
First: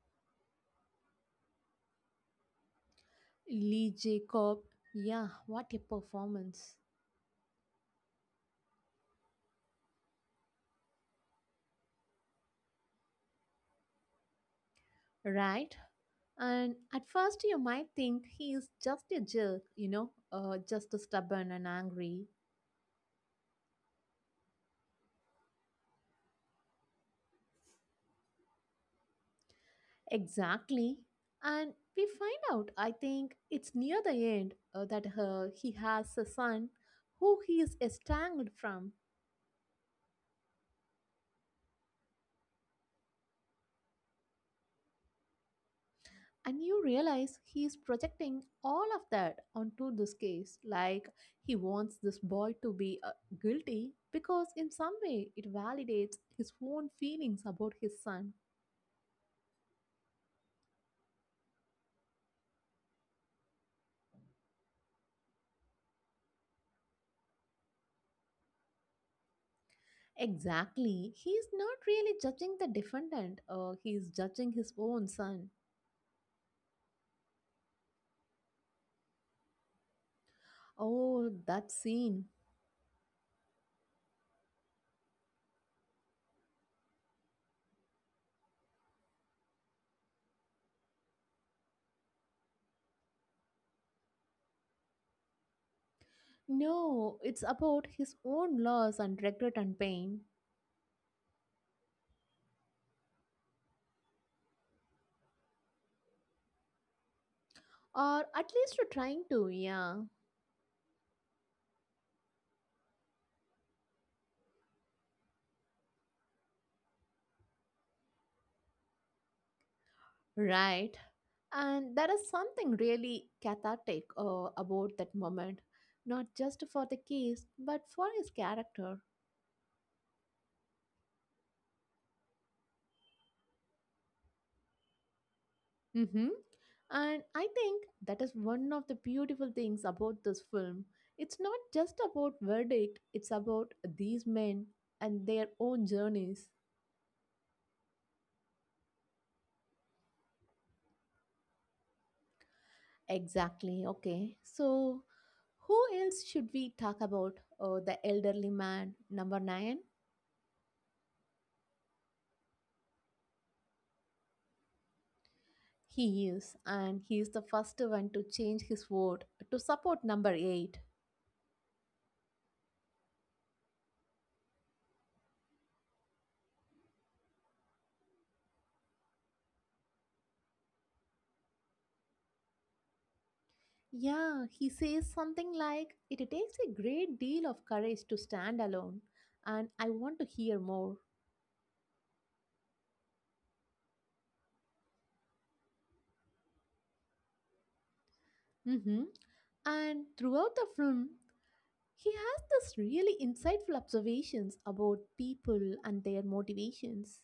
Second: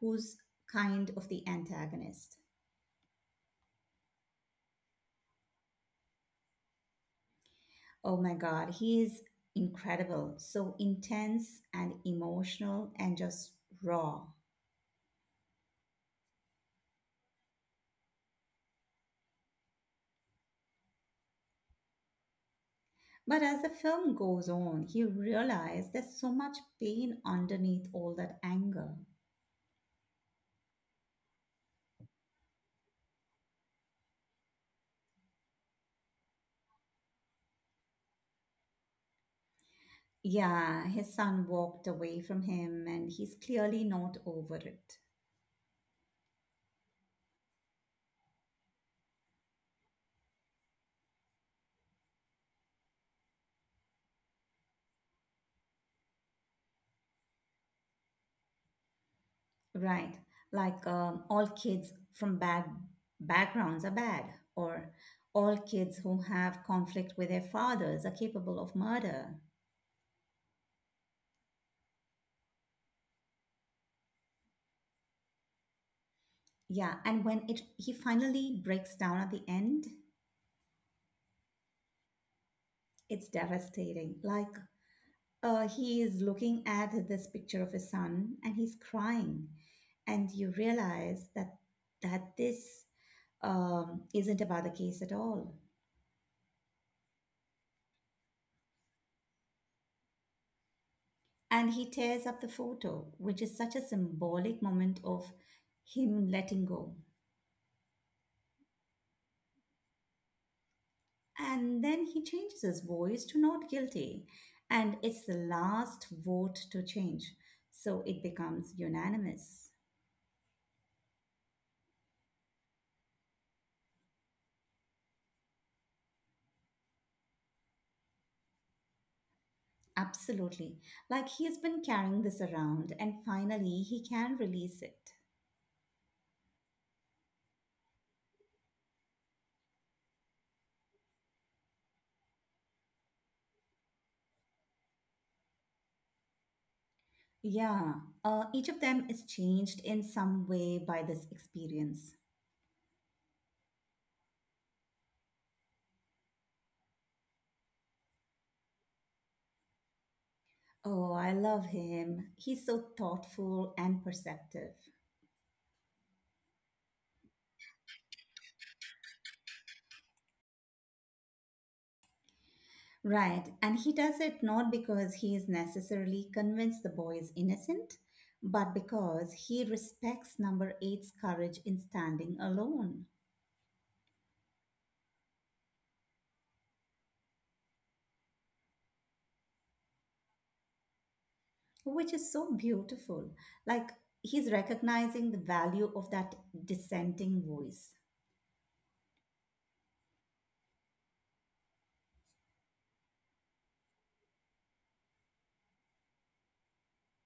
who's kind of the antagonist.
Lee Jacob, yeah, what a performance.
Oh my God, he is incredible, so intense and emotional and just raw.
Right? And at first, you might think he is just a jerk, you know, uh, just stubborn and angry.
But as the film goes on, he realizes there's so much pain underneath all that anger.
Exactly. And we find out, I think it's near the end, uh, that uh, he has a son who he is estranged from.
Yeah, his son walked away from him and he's clearly not over it.
And you realize he is projecting all of that onto this case. Like he wants this boy to be uh, guilty because, in some way, it validates his own feelings about his son.
Right. Like um, all kids from bad backgrounds are bad, or all kids who have conflict with their fathers are capable of murder.
Exactly. He's not really judging the defendant, uh, he's judging his own son.
Yeah, and when it he finally breaks down at the end,
Oh, that scene.
it's devastating. Like uh, he is looking at this picture of his son and he's crying, and you realize that that this um, isn't about the case at all.
No, it's about his own loss and regret and pain.
And he tears up the photo, which is such a symbolic moment of him letting go.
Or at least you're trying to, yeah.
And then he changes his voice to not guilty, and it's the last vote to change, so it becomes unanimous.
Right. And there is something really cathartic uh, about that moment, not just for the case, but for his character.
Absolutely. Like he has been carrying this around, and finally he can release it.
Mm-hmm. And I think that is one of the beautiful things about this film. It's not just about verdict, it's about these men and their own journeys.
Yeah, uh, each of them is changed in some way by this experience.
Exactly. Okay. So, who else should we talk about? Oh, the elderly man, number nine.
Oh, I love him. He's so thoughtful and perceptive.
He is, and he is the first one to change his vote to support number eight.
Right, and he does it not because he is necessarily convinced the boy is innocent, but because he respects number eight's courage in standing alone,
Yeah, he says something like, "It takes a great deal of courage to stand alone, and I want to hear more."
which is so beautiful. Like he's recognizing the value of that dissenting voice.
Hmm. And throughout the film, he has this really insightful observations about people and their motivations.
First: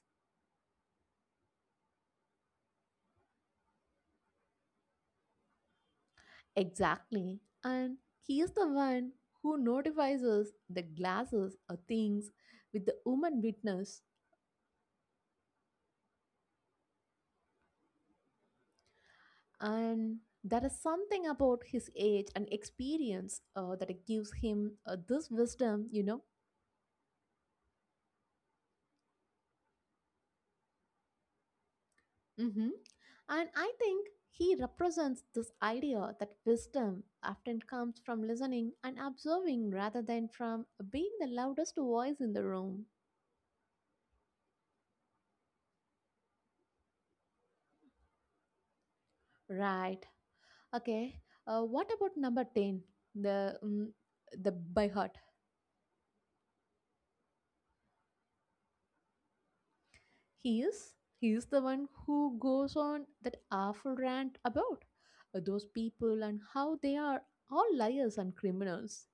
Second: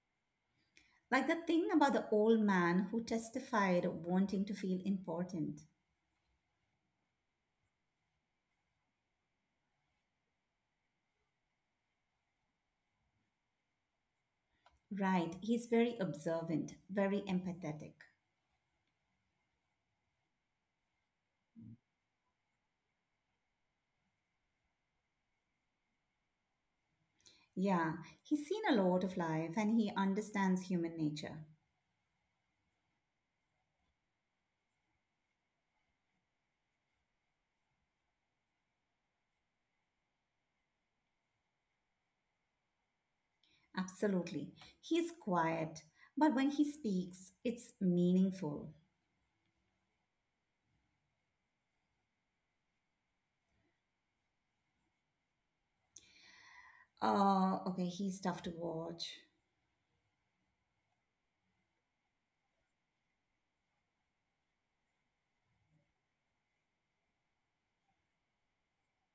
Like the thing about the old man who testified wanting to feel important.
Exactly. And he is the one who notifies us that glasses are things with the human witness.
Right, he's very observant, very empathetic.
And there is something about his age and experience uh, that it gives him uh, this wisdom, you know.
Yeah, he's seen a lot of life and he understands human nature.
Hmm. And I think he represents this idea that wisdom often comes from listening and observing rather than from being the loudest voice in the room.
Absolutely. He's quiet, but when he speaks, it's meaningful.
Right. Okay. Uh, what about number ten, the mm, the by heart?
Uh, okay, he's tough to watch.
He is. He is the one who goes on that awful rant about uh, those people and how they are all liars and criminals.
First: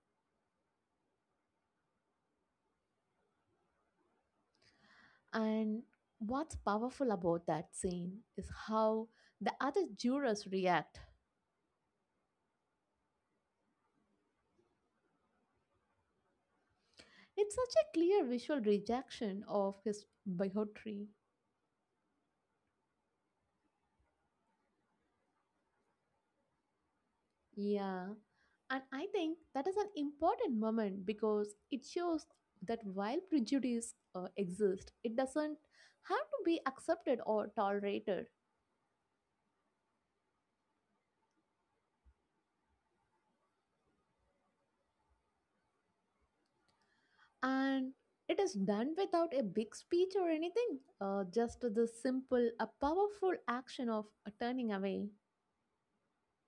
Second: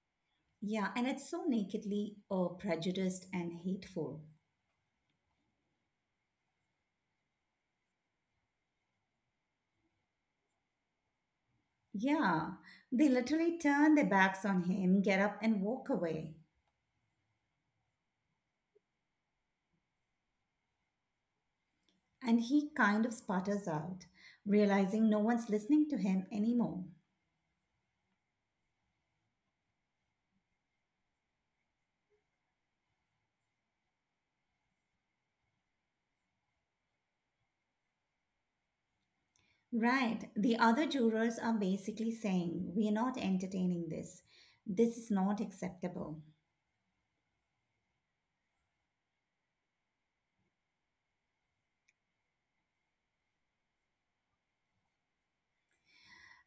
Yeah, and it's so nakedly uh, prejudiced and hateful.
And what's powerful about that scene is how the other jurors react.
Yeah, they literally turn their backs on him, get up, and walk away.
It's such a clear visual rejection of his bigotry.
And he kind of sputters out, realizing no one's listening to him anymore.
Yeah. And I think that is an important moment because it shows that while prejudice uh, exists, it doesn't have to be accepted or tolerated.
Right, the other jurors are basically saying, we're not entertaining this. This is not acceptable.
And it is done without a big speech or anything, uh, just the simple a powerful action of uh, turning away.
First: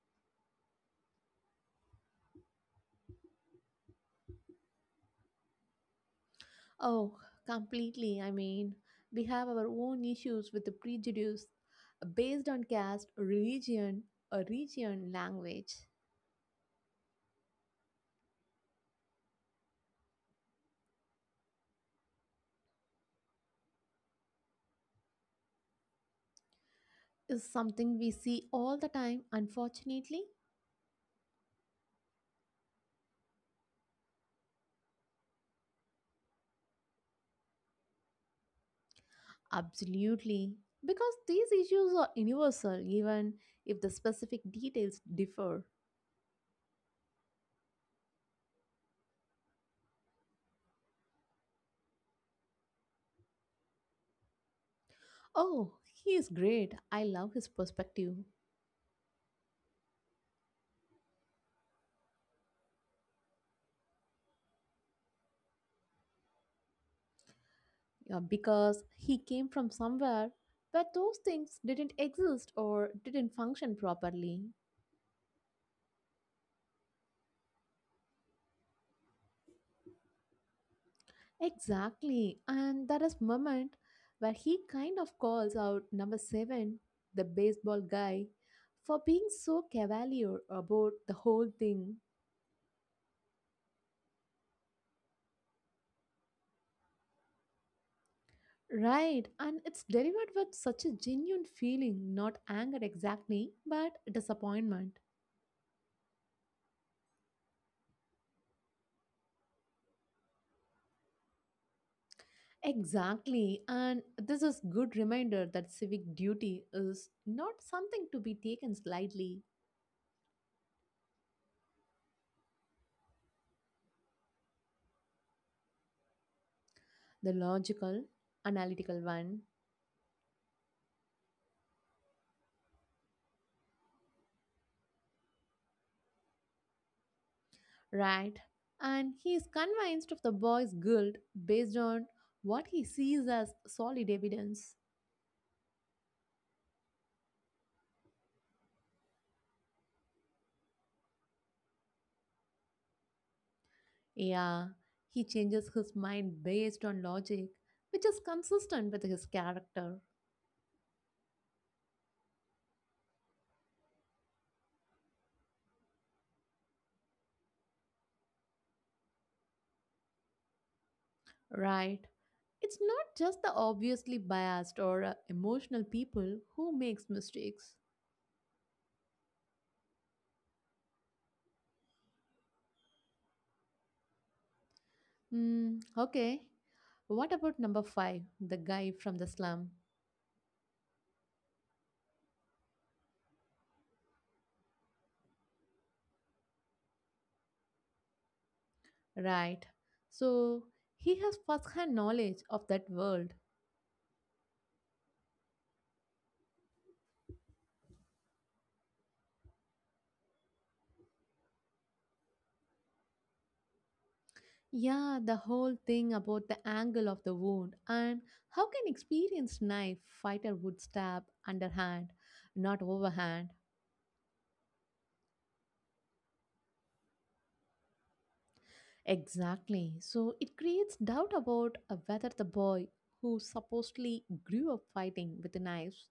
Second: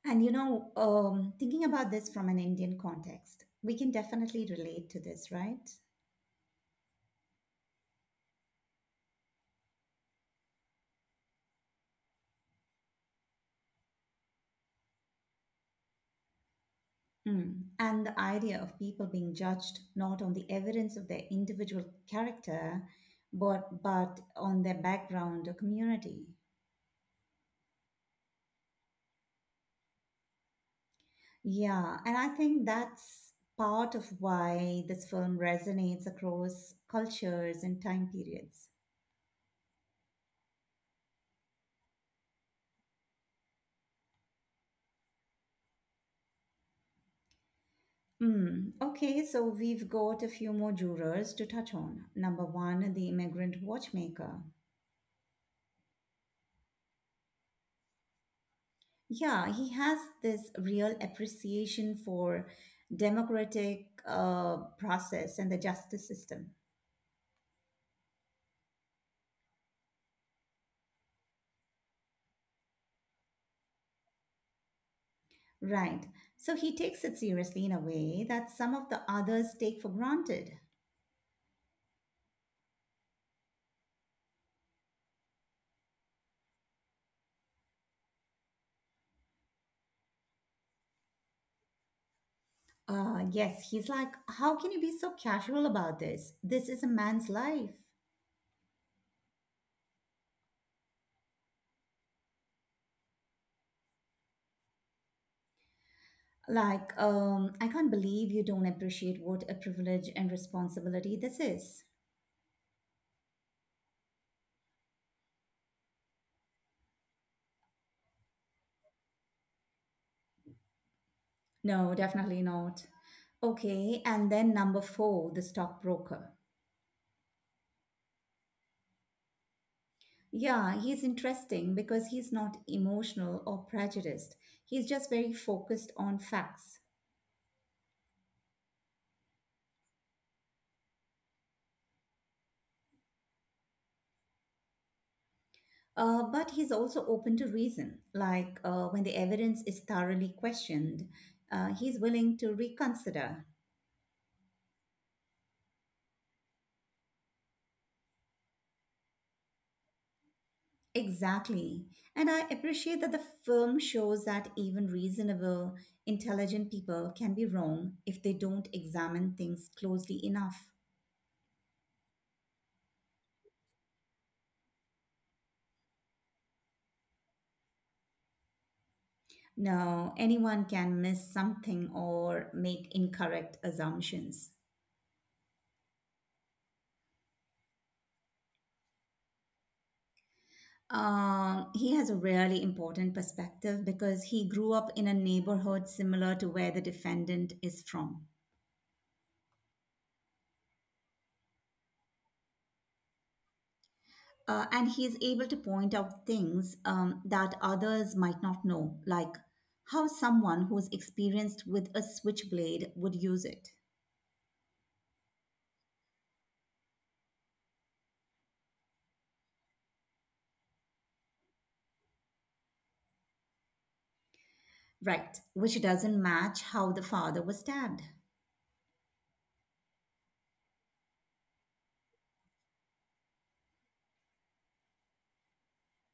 And you know, um, thinking about this from an Indian context, we can definitely relate to this, right?
Oh, completely. I mean, we have our own issues with the prejudice uh, based on caste religion or region language
Mm. And the idea of people being judged not on the evidence of their individual character, but but on their background or community.
is something we see all the time, unfortunately.
Yeah, and I think that's part of why this film resonates across cultures and time periods.
Absolutely, because these issues are universal even if the specific details differ.
Mm, okay, so we've got a few more jurors to touch on. Number one, the immigrant watchmaker.
Oh, he is great. I love his perspective.
Yeah, he has this real appreciation for democratic uh, process and the justice system.
Yeah, because he came from somewhere where those things didn't exist or didn't function properly.
Right. So he takes it seriously in a way that some of the others take for granted.
Exactly. And that is moment where he kind of calls out number seven, the baseball guy, for being so cavalier about the whole thing.
Uh, yes, he's like, how can you be so casual about this? This is a man's life.
Right, and it's delivered with such a genuine feeling, not anger exactly, but disappointment.
Like, um, I can't believe you don't appreciate what a privilege and responsibility this is.
Exactly. And this is good reminder that civic duty is not something to be taken lightly.
No, definitely not. Okay, and then number four, the stockbroker.
The logical, analytical one,
Yeah, he's interesting because he's not emotional or prejudiced. He's just very focused on facts.
right? And he is convinced of the boy's guilt based on what he sees as solid evidence.
Uh, but he's also open to reason. Like uh, when the evidence is thoroughly questioned, uh, he's willing to reconsider.
Yeah, he changes his mind based on logic, which is consistent with his character,
Exactly. And I appreciate that the film shows that even reasonable, intelligent people can be wrong if they don't examine things closely enough.
right? It's not just the obviously biased or uh, emotional people who makes mistakes.
No, anyone can miss something or make incorrect assumptions.
Mm, okay. What about number five, the guy from the slum?
Um, he has a really important perspective because he grew up in a neighborhood similar to where the defendant is from.
Right. So he has first hand knowledge of that world.
Uh, and he is able to point out things um, that others might not know, like how someone who's experienced with a switchblade would use it.
Yeah, the whole thing about the angle of the wound and how can experienced knife fighter would stab underhand, not overhand.
Right, which doesn't match how the father was stabbed.
Exactly. So it creates doubt about uh, whether the boy who supposedly grew up fighting with the knives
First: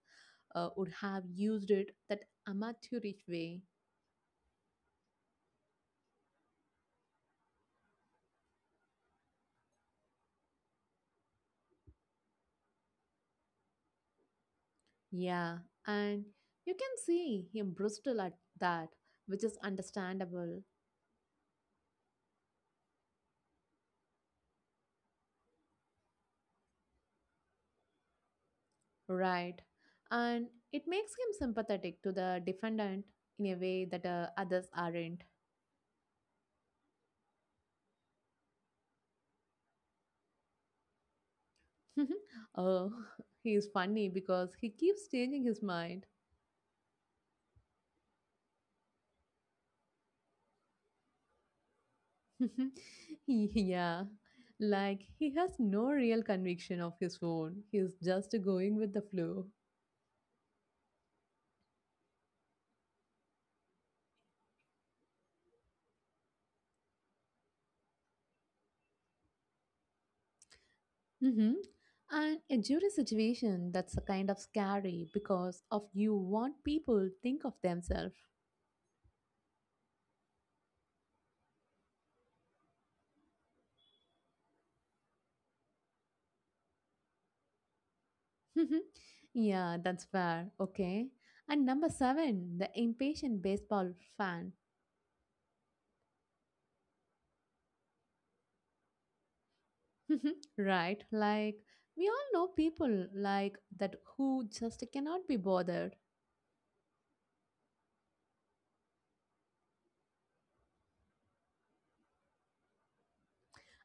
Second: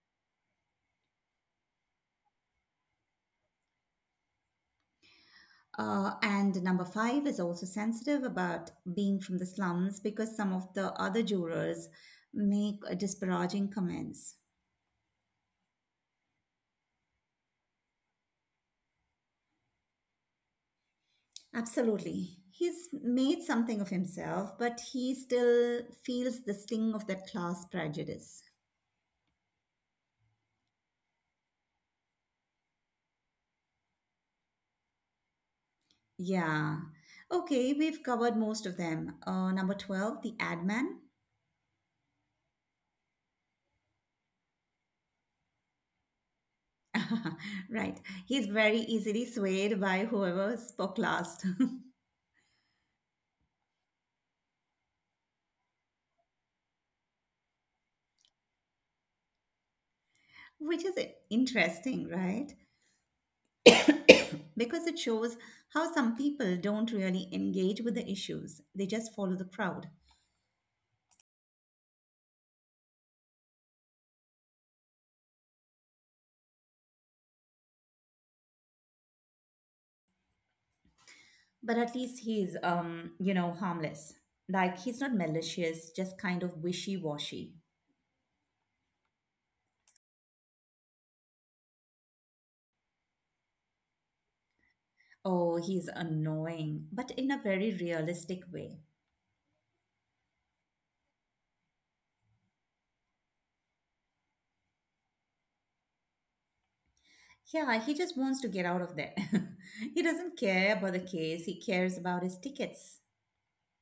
uh, would have used it that amateurish way.
Uh, and number five is also sensitive about being from the slums because some of the other jurors make uh, disparaging comments.
Yeah, and you can see him brutal at that, which is understandable,
Absolutely. He's made something of himself, but he still feels the sting of that class prejudice.
right? And it makes him sympathetic to the defendant in a way that uh, others aren't.
Yeah. Okay, we've covered most of them. Uh, number twelve, the ad man.
Oh, he is funny because he keeps changing his mind.
Right. He's very easily swayed by whoever spoke last.
Yeah, like he has no real conviction of his own, he's just going with the flow.
Which is interesting, right? Because it shows how some people don't really engage with the issues, they just follow the crowd.
Mm-hmm. And a jury situation that's a kind of scary because of you want people think of themselves.
But at least he's um you know harmless. Like he's not malicious, just kind of wishy-washy.
Yeah, that's fair. Okay. And number seven, the impatient baseball fan.
Oh, he's annoying but in a very realistic way.
Right? Like we all know people like that who just cannot be bothered.
Yeah, he just wants to get out of there. He doesn't care about the case, he cares about his tickets.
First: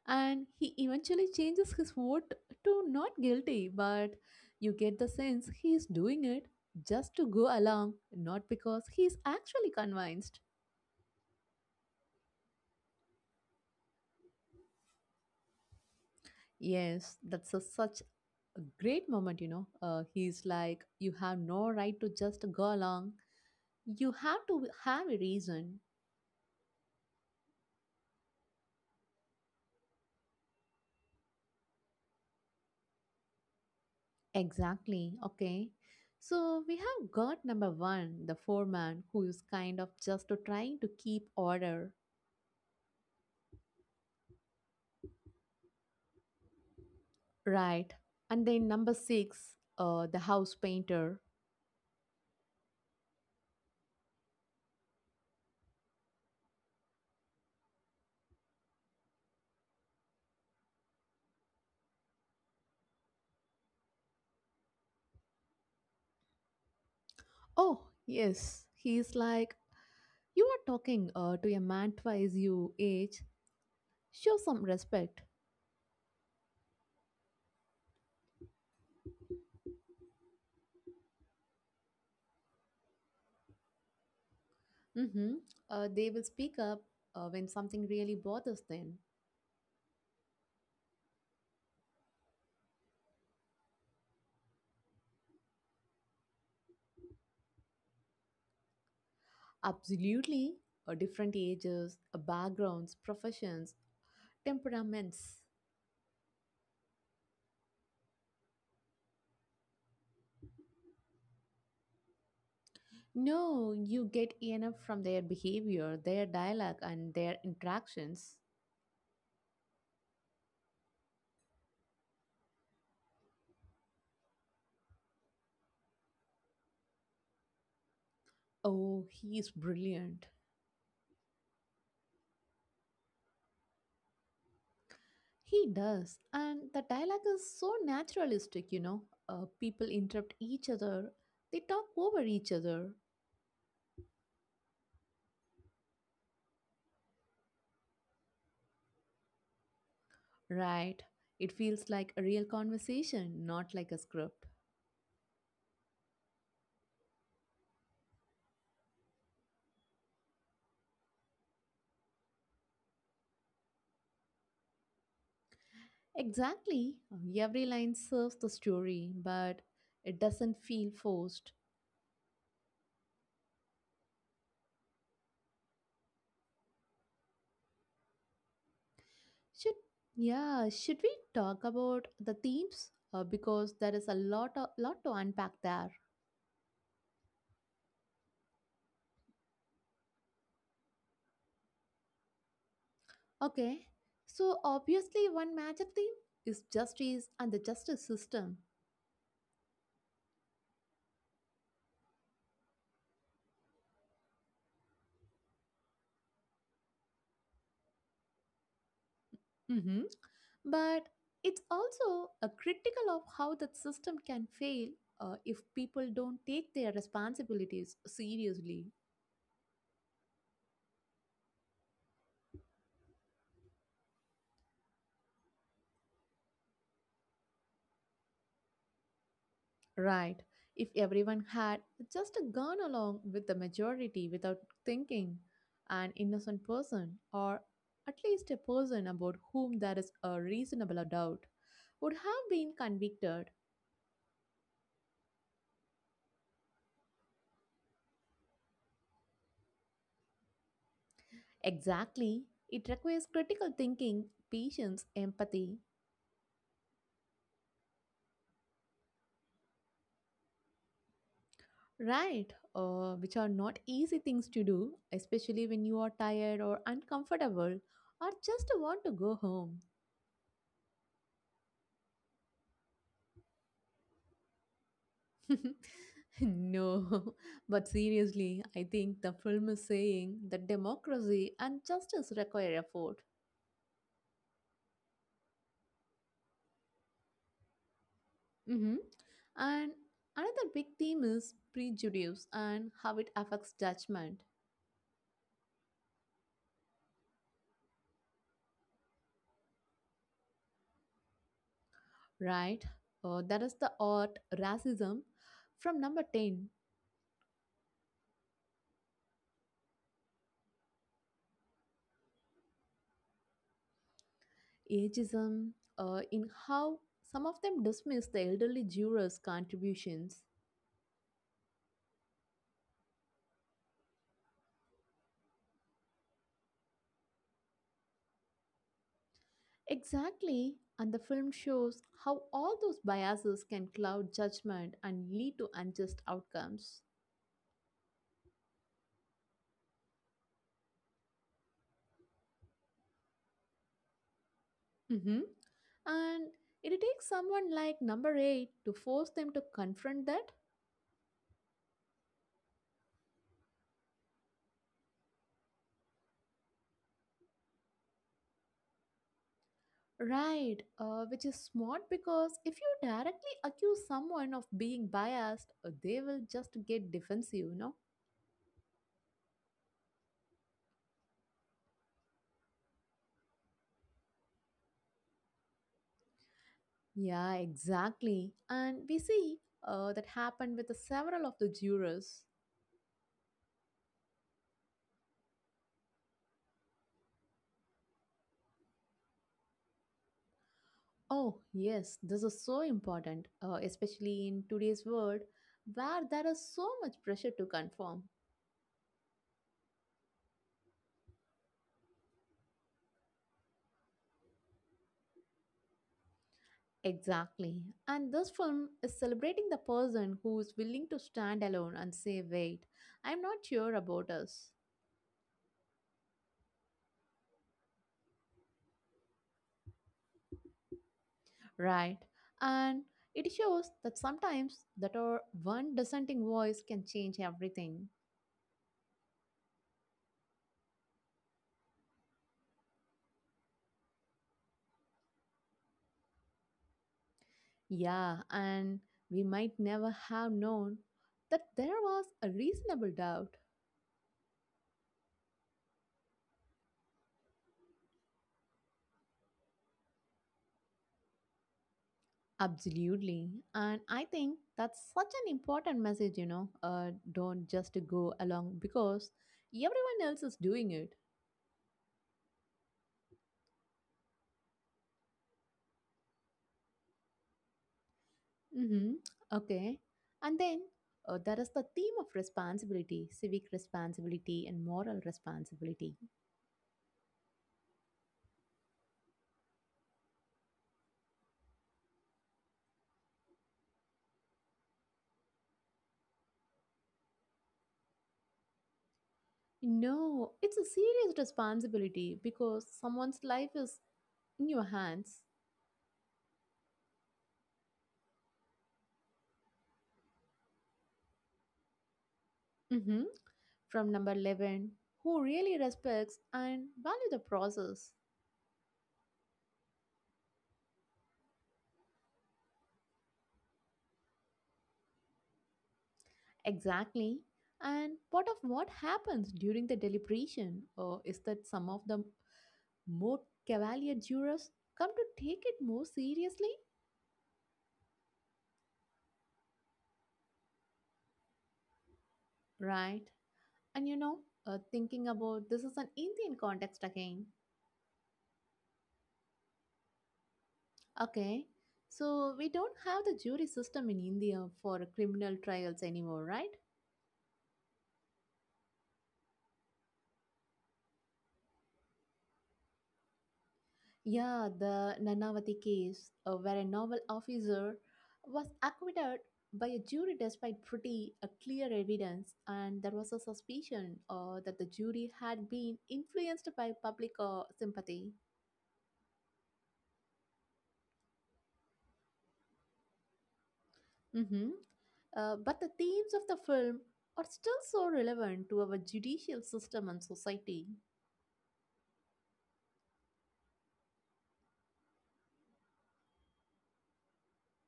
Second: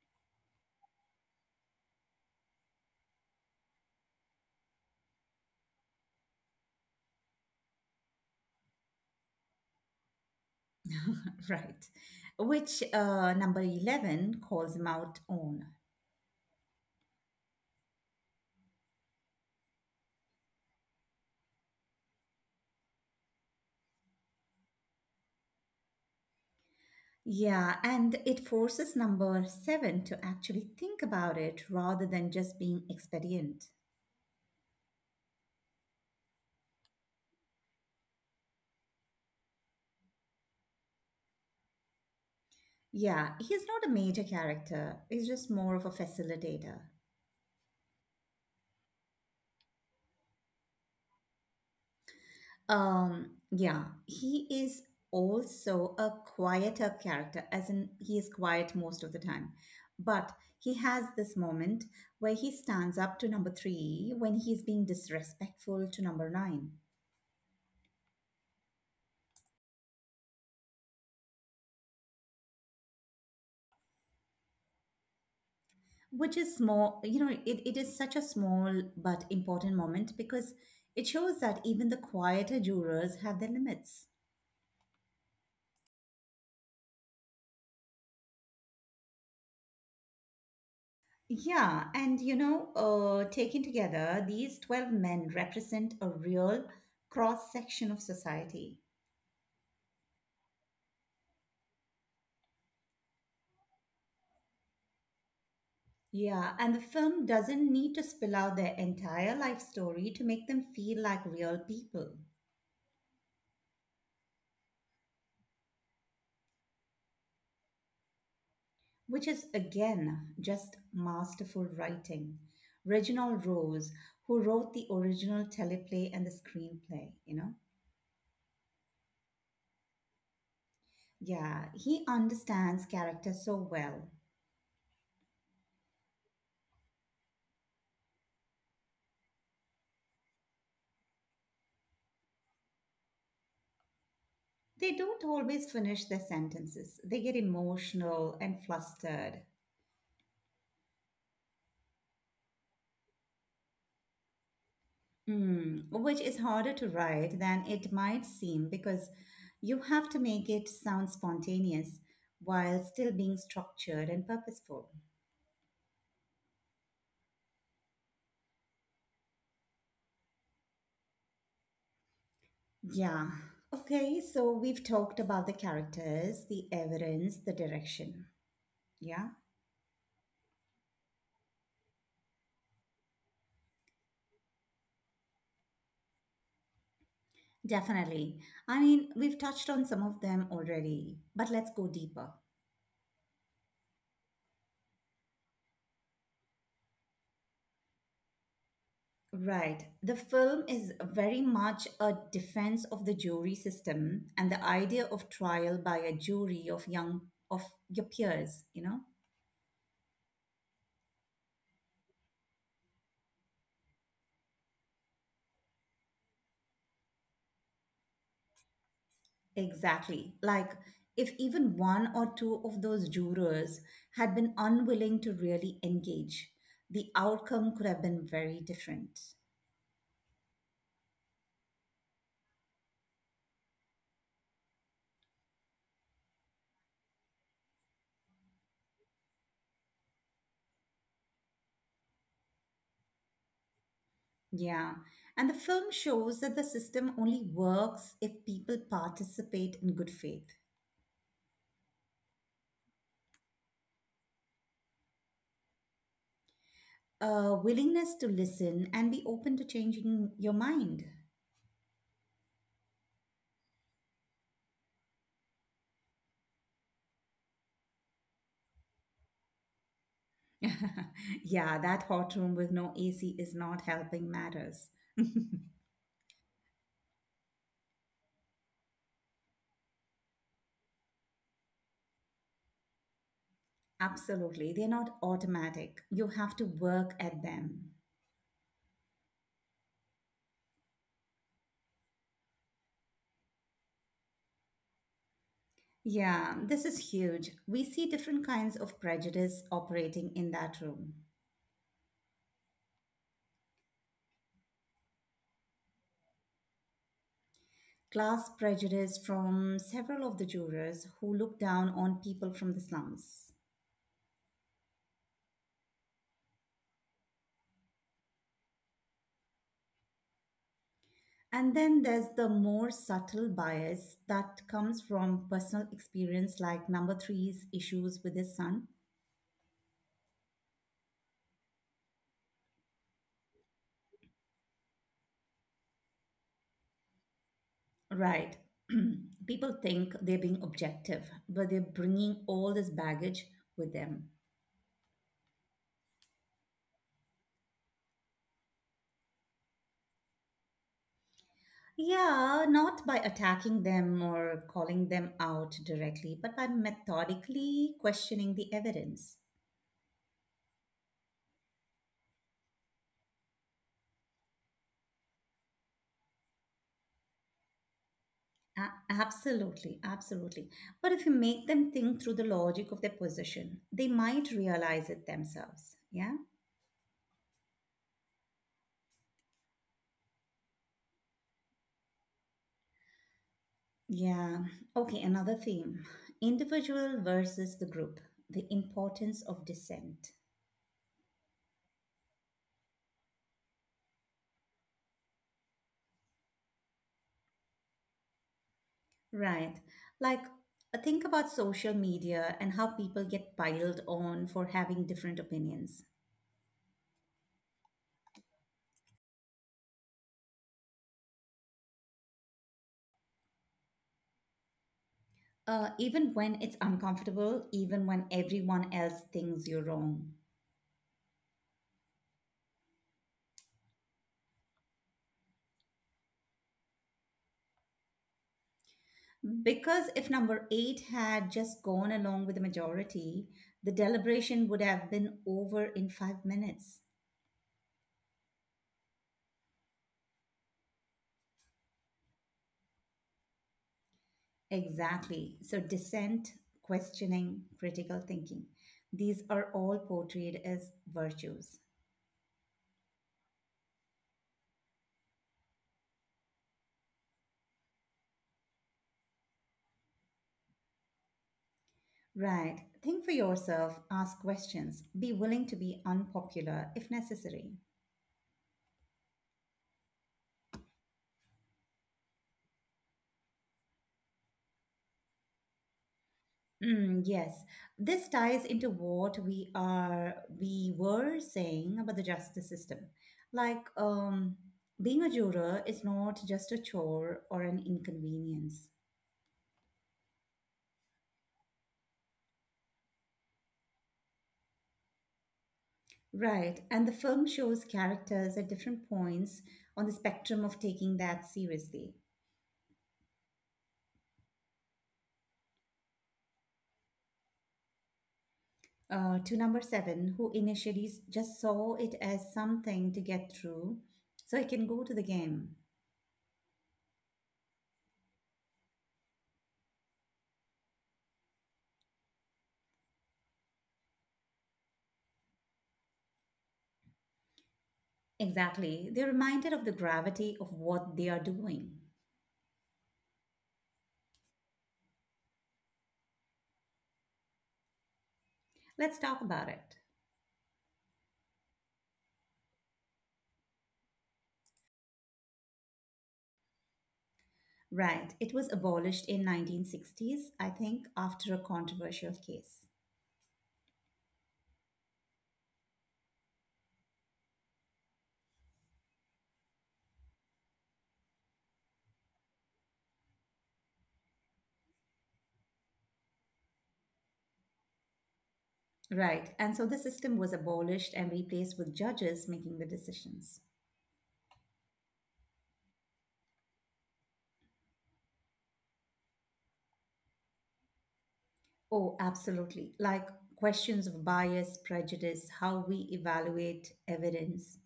And he eventually changes his vote to not guilty, but you get the sense he is doing it just to go along, not because he is actually convinced.
Right, which uh number eleven calls him out on.
Yes, that's a, such a great moment, you know. Uh, he's like, "You have no right to just go along, you have to have a reason."
Yeah, and it forces number seven to actually think about it rather than just being expedient.
Exactly. Okay. So we have got number one, the foreman, who is kind of just trying to keep order.
Yeah, he's not a major character. He's just more of a facilitator.
Right. And then number six, uh, the house painter.
Um, yeah, he is also a quieter character, as in he is quiet most of the time. But he has this moment where he stands up to number three when he's being disrespectful to number nine,
Oh, yes. He's like, "You are talking uh, to a man twice your age. Show some respect."
which is small, you know, it, it is such a small but important moment because it shows that even the quieter jurors have their limits.
Mm-hmm. Uh, they will speak up uh, when something really bothers them.
Yeah, and you know, uh, taken together, these twelve men represent a real cross section of society.
Absolutely. Uh, different ages, uh, backgrounds, professions, temperaments.
Yeah, and the film doesn't need to spill out their entire life story to make them feel like real people,
No, you get enough from their behavior, their dialogue, and their interactions.
which is again just masterful writing. Reginald Rose, who wrote the original teleplay and the screenplay, you know?
Oh, he is brilliant.
Yeah, he understands character so well.
He does. And the dialogue is so naturalistic, you know. Uh, people interrupt each other, they talk over each other,
They don't always finish their sentences. They get emotional and flustered,
right? It feels like a real conversation, not like a script.
mm, which is harder to write than it might seem because you have to make it sound spontaneous while still being structured and purposeful.
Exactly. Every line serves the story, but it doesn't feel forced.
Yeah. Okay, so we've talked about the characters, the evidence, the direction. Yeah,
Should Yeah, should we talk about the themes? Uh, because there is a lot, a lot to unpack there.
definitely. I mean, we've touched on some of them already, but let's go deeper.
Okay, so obviously, one major theme is justice and the justice system.
Right. The film is very much a defense of the jury system and the idea of trial by a jury of young of your peers, you know?
Hmm. But it's also a critical of how that system can fail uh, if people don't take their responsibilities seriously.
Exactly. Like if even one or two of those jurors had been unwilling to really engage, the outcome could have been very different.
Right. If everyone had just gone along with the majority without thinking, an innocent person, or at least a person about whom there is a reasonable doubt, would have been convicted.
Yeah. And the film shows that the system only works if people participate in good faith,
Exactly. It requires critical thinking, patience, empathy,
a willingness to listen and be open to changing your mind.
right? Uh, which are not easy things to do, especially when you are tired or uncomfortable or just want to go home.
Yeah, that hot room with no A C is not helping matters.
No, but seriously, I think the film is saying that democracy and justice require effort.
Absolutely. They're not automatic. You have to work at them.
Hmm. And another big theme is prejudice and how it affects judgment,
Yeah, this is huge. We see different kinds of prejudice operating in that room.
right? Uh, that is the art racism from number ten,
Class prejudice from several of the jurors who look down on people from the slums.
ageism, uh, in how some of them dismiss the elderly jurors' contributions.
And then there's the more subtle bias that comes from personal experience, like number three's issues with his son.
Exactly, and the film shows how all those biases can cloud judgment and lead to unjust outcomes.
Right. People think they're being objective, but they're bringing all this baggage with them.
Mhm. And it takes someone like number eight to force them to confront that.
Yeah, not by attacking them or calling them out directly, but by methodically questioning the evidence.
Right, uh, which is smart because if you directly accuse someone of being biased, uh, they will just get defensive, you know?
A- Absolutely, absolutely. But if you make them think through the logic of their position, they might realize it themselves. Yeah?
Yeah, exactly. And we see uh, that happened with several of the jurors.
Yeah. Okay, another theme, individual versus the group, the importance of dissent.
Oh, yes, this is so important, uh, especially in today's world where there is so much pressure to conform.
Right. Like, uh, think about social media and how people get piled on for having different opinions.
Exactly. And this film is celebrating the person who is willing to stand alone and say, wait, I'm not sure about us.
Uh, even when it's uncomfortable, even when everyone else thinks you're wrong.
Right. And it shows that sometimes that our one dissenting voice can change everything.
Because if number eight had just gone along with the majority, the deliberation would have been over in five minutes.
Yeah, and we might never have known that there was a reasonable doubt.
Exactly. So, dissent, questioning, critical thinking. These are all portrayed as virtues.
Absolutely. And I think that's such an important message, you know. Uh, don't just go along because everyone else is doing it.
Right. Think for yourself, ask questions, be willing to be unpopular if necessary.
Mm-hmm. Okay. And then uh, there is the theme of responsibility, civic responsibility, and moral responsibility.
Mm, yes, this ties into what we are we were saying about the justice system. Like, um, being a juror is not just a chore or an inconvenience.
No, it's a serious responsibility because someone's life is in your hands.
Right, and the film shows characters at different points on the spectrum of taking that seriously.
Hmm From number eleven, who really respects and value the process.
Uh, to number seven, who initially s- just saw it as something to get through so he can go to the game.
Exactly. And part of what happens during the deliberation uh, is that some of the more cavalier jurors come to take it more seriously,
Exactly. They're reminded of the gravity of what they are doing.
right? And you know, uh, thinking about this is an Indian context again.
Let's talk about it.
Okay, so we don't have the jury system in India for criminal trials anymore, right?
Right. It was abolished in nineteen sixties, I think, after a controversial case.
Yeah, the Nanavati case, uh, where a naval officer was acquitted by a jury despite pretty uh, clear evidence, and there was a suspicion uh, that the jury had been influenced by public uh, sympathy.
Right. And so the system was abolished and replaced with judges making the decisions.
Hmm Uh, but the themes of the film are still so relevant to our judicial system and society.
Oh, absolutely. Like questions of bias, prejudice, how we evaluate evidence.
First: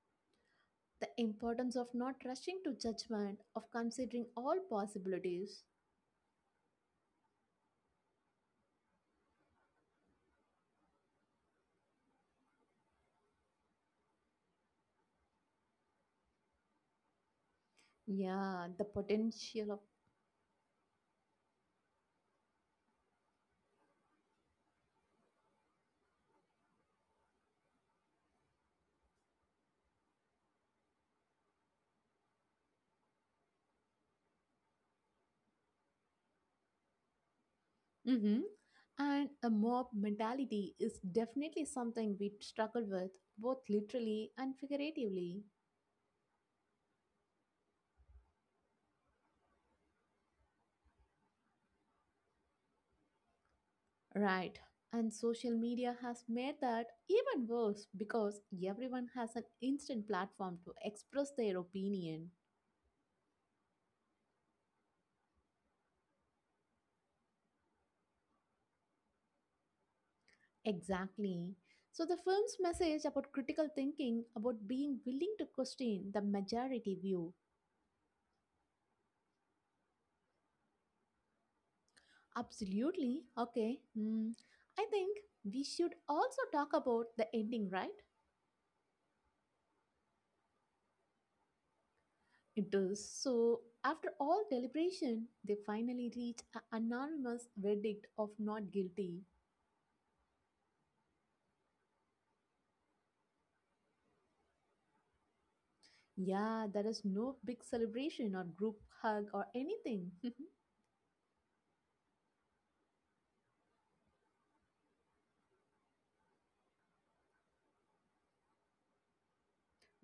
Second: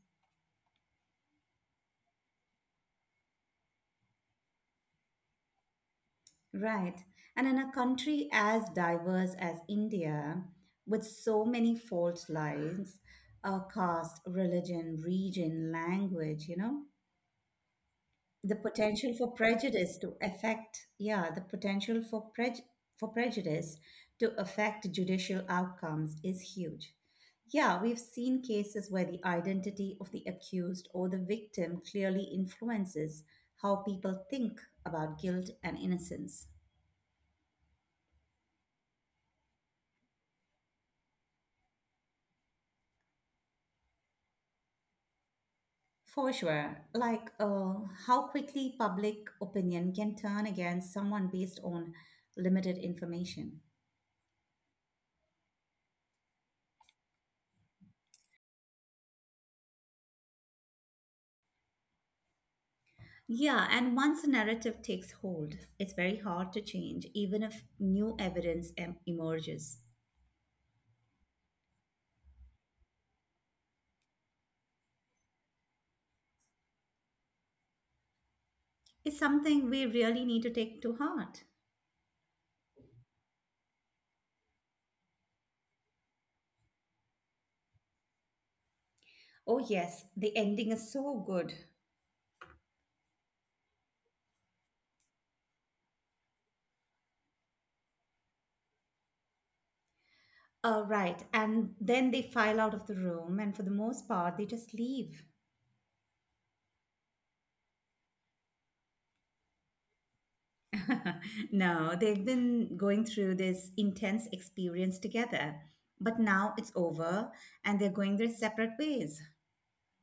The importance of not rushing to judgment, of considering all possibilities.
Right. And in a country as diverse as India, with so many fault lines, uh, caste, religion, region, language, you know, the
Yeah, the
potential for
potential of.
prejudice to affect, yeah, the potential for prej- for prejudice to affect judicial outcomes is huge. Yeah, we've seen cases where the identity of the accused or the victim clearly influences how people think about guilt and innocence.
Mhm. And a mob mentality is definitely something we struggle with, both literally and figuratively.
For sure. Like, uh, how quickly public opinion can turn against someone based on limited information.
Right. And social media has made that even worse because everyone has an instant platform to express their opinion.
Yeah, and once a narrative takes hold, it's very hard to change, even if new evidence em- emerges.
Exactly. So, the film's message about critical thinking, about being willing to question the majority view.
It's something we really need to take to heart.
Absolutely. Okay. Hmm. I think we should also talk about the ending, right?
Oh, yes, the ending is so good.
It is. So, after all deliberation, they finally reach an anonymous verdict of not guilty.
Uh, right, and then they file out of the room, and for the most part, they just leave.
Yeah, there is no big celebration or group hug or anything.
No, they've been going through this intense experience together, but now it's over, and they're going their separate ways.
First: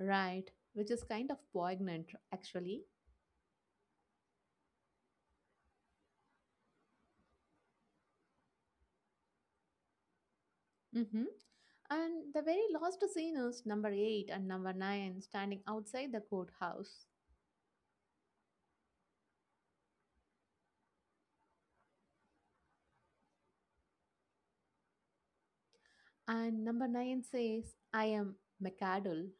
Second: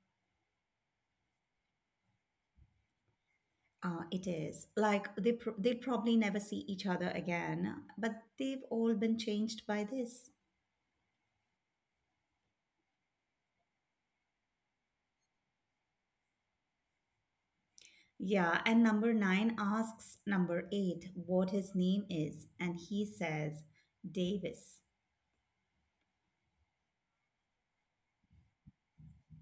Right, which is kind of poignant, actually.
Uh, it is like they pr- they'll probably never see each other again, but they've all been changed by this.
Hmm And the very last scene is number eight and number nine standing outside the courthouse.
Yeah, and number nine asks number eight what his name is, and he says Davis.
And number nine says, I am McAdle.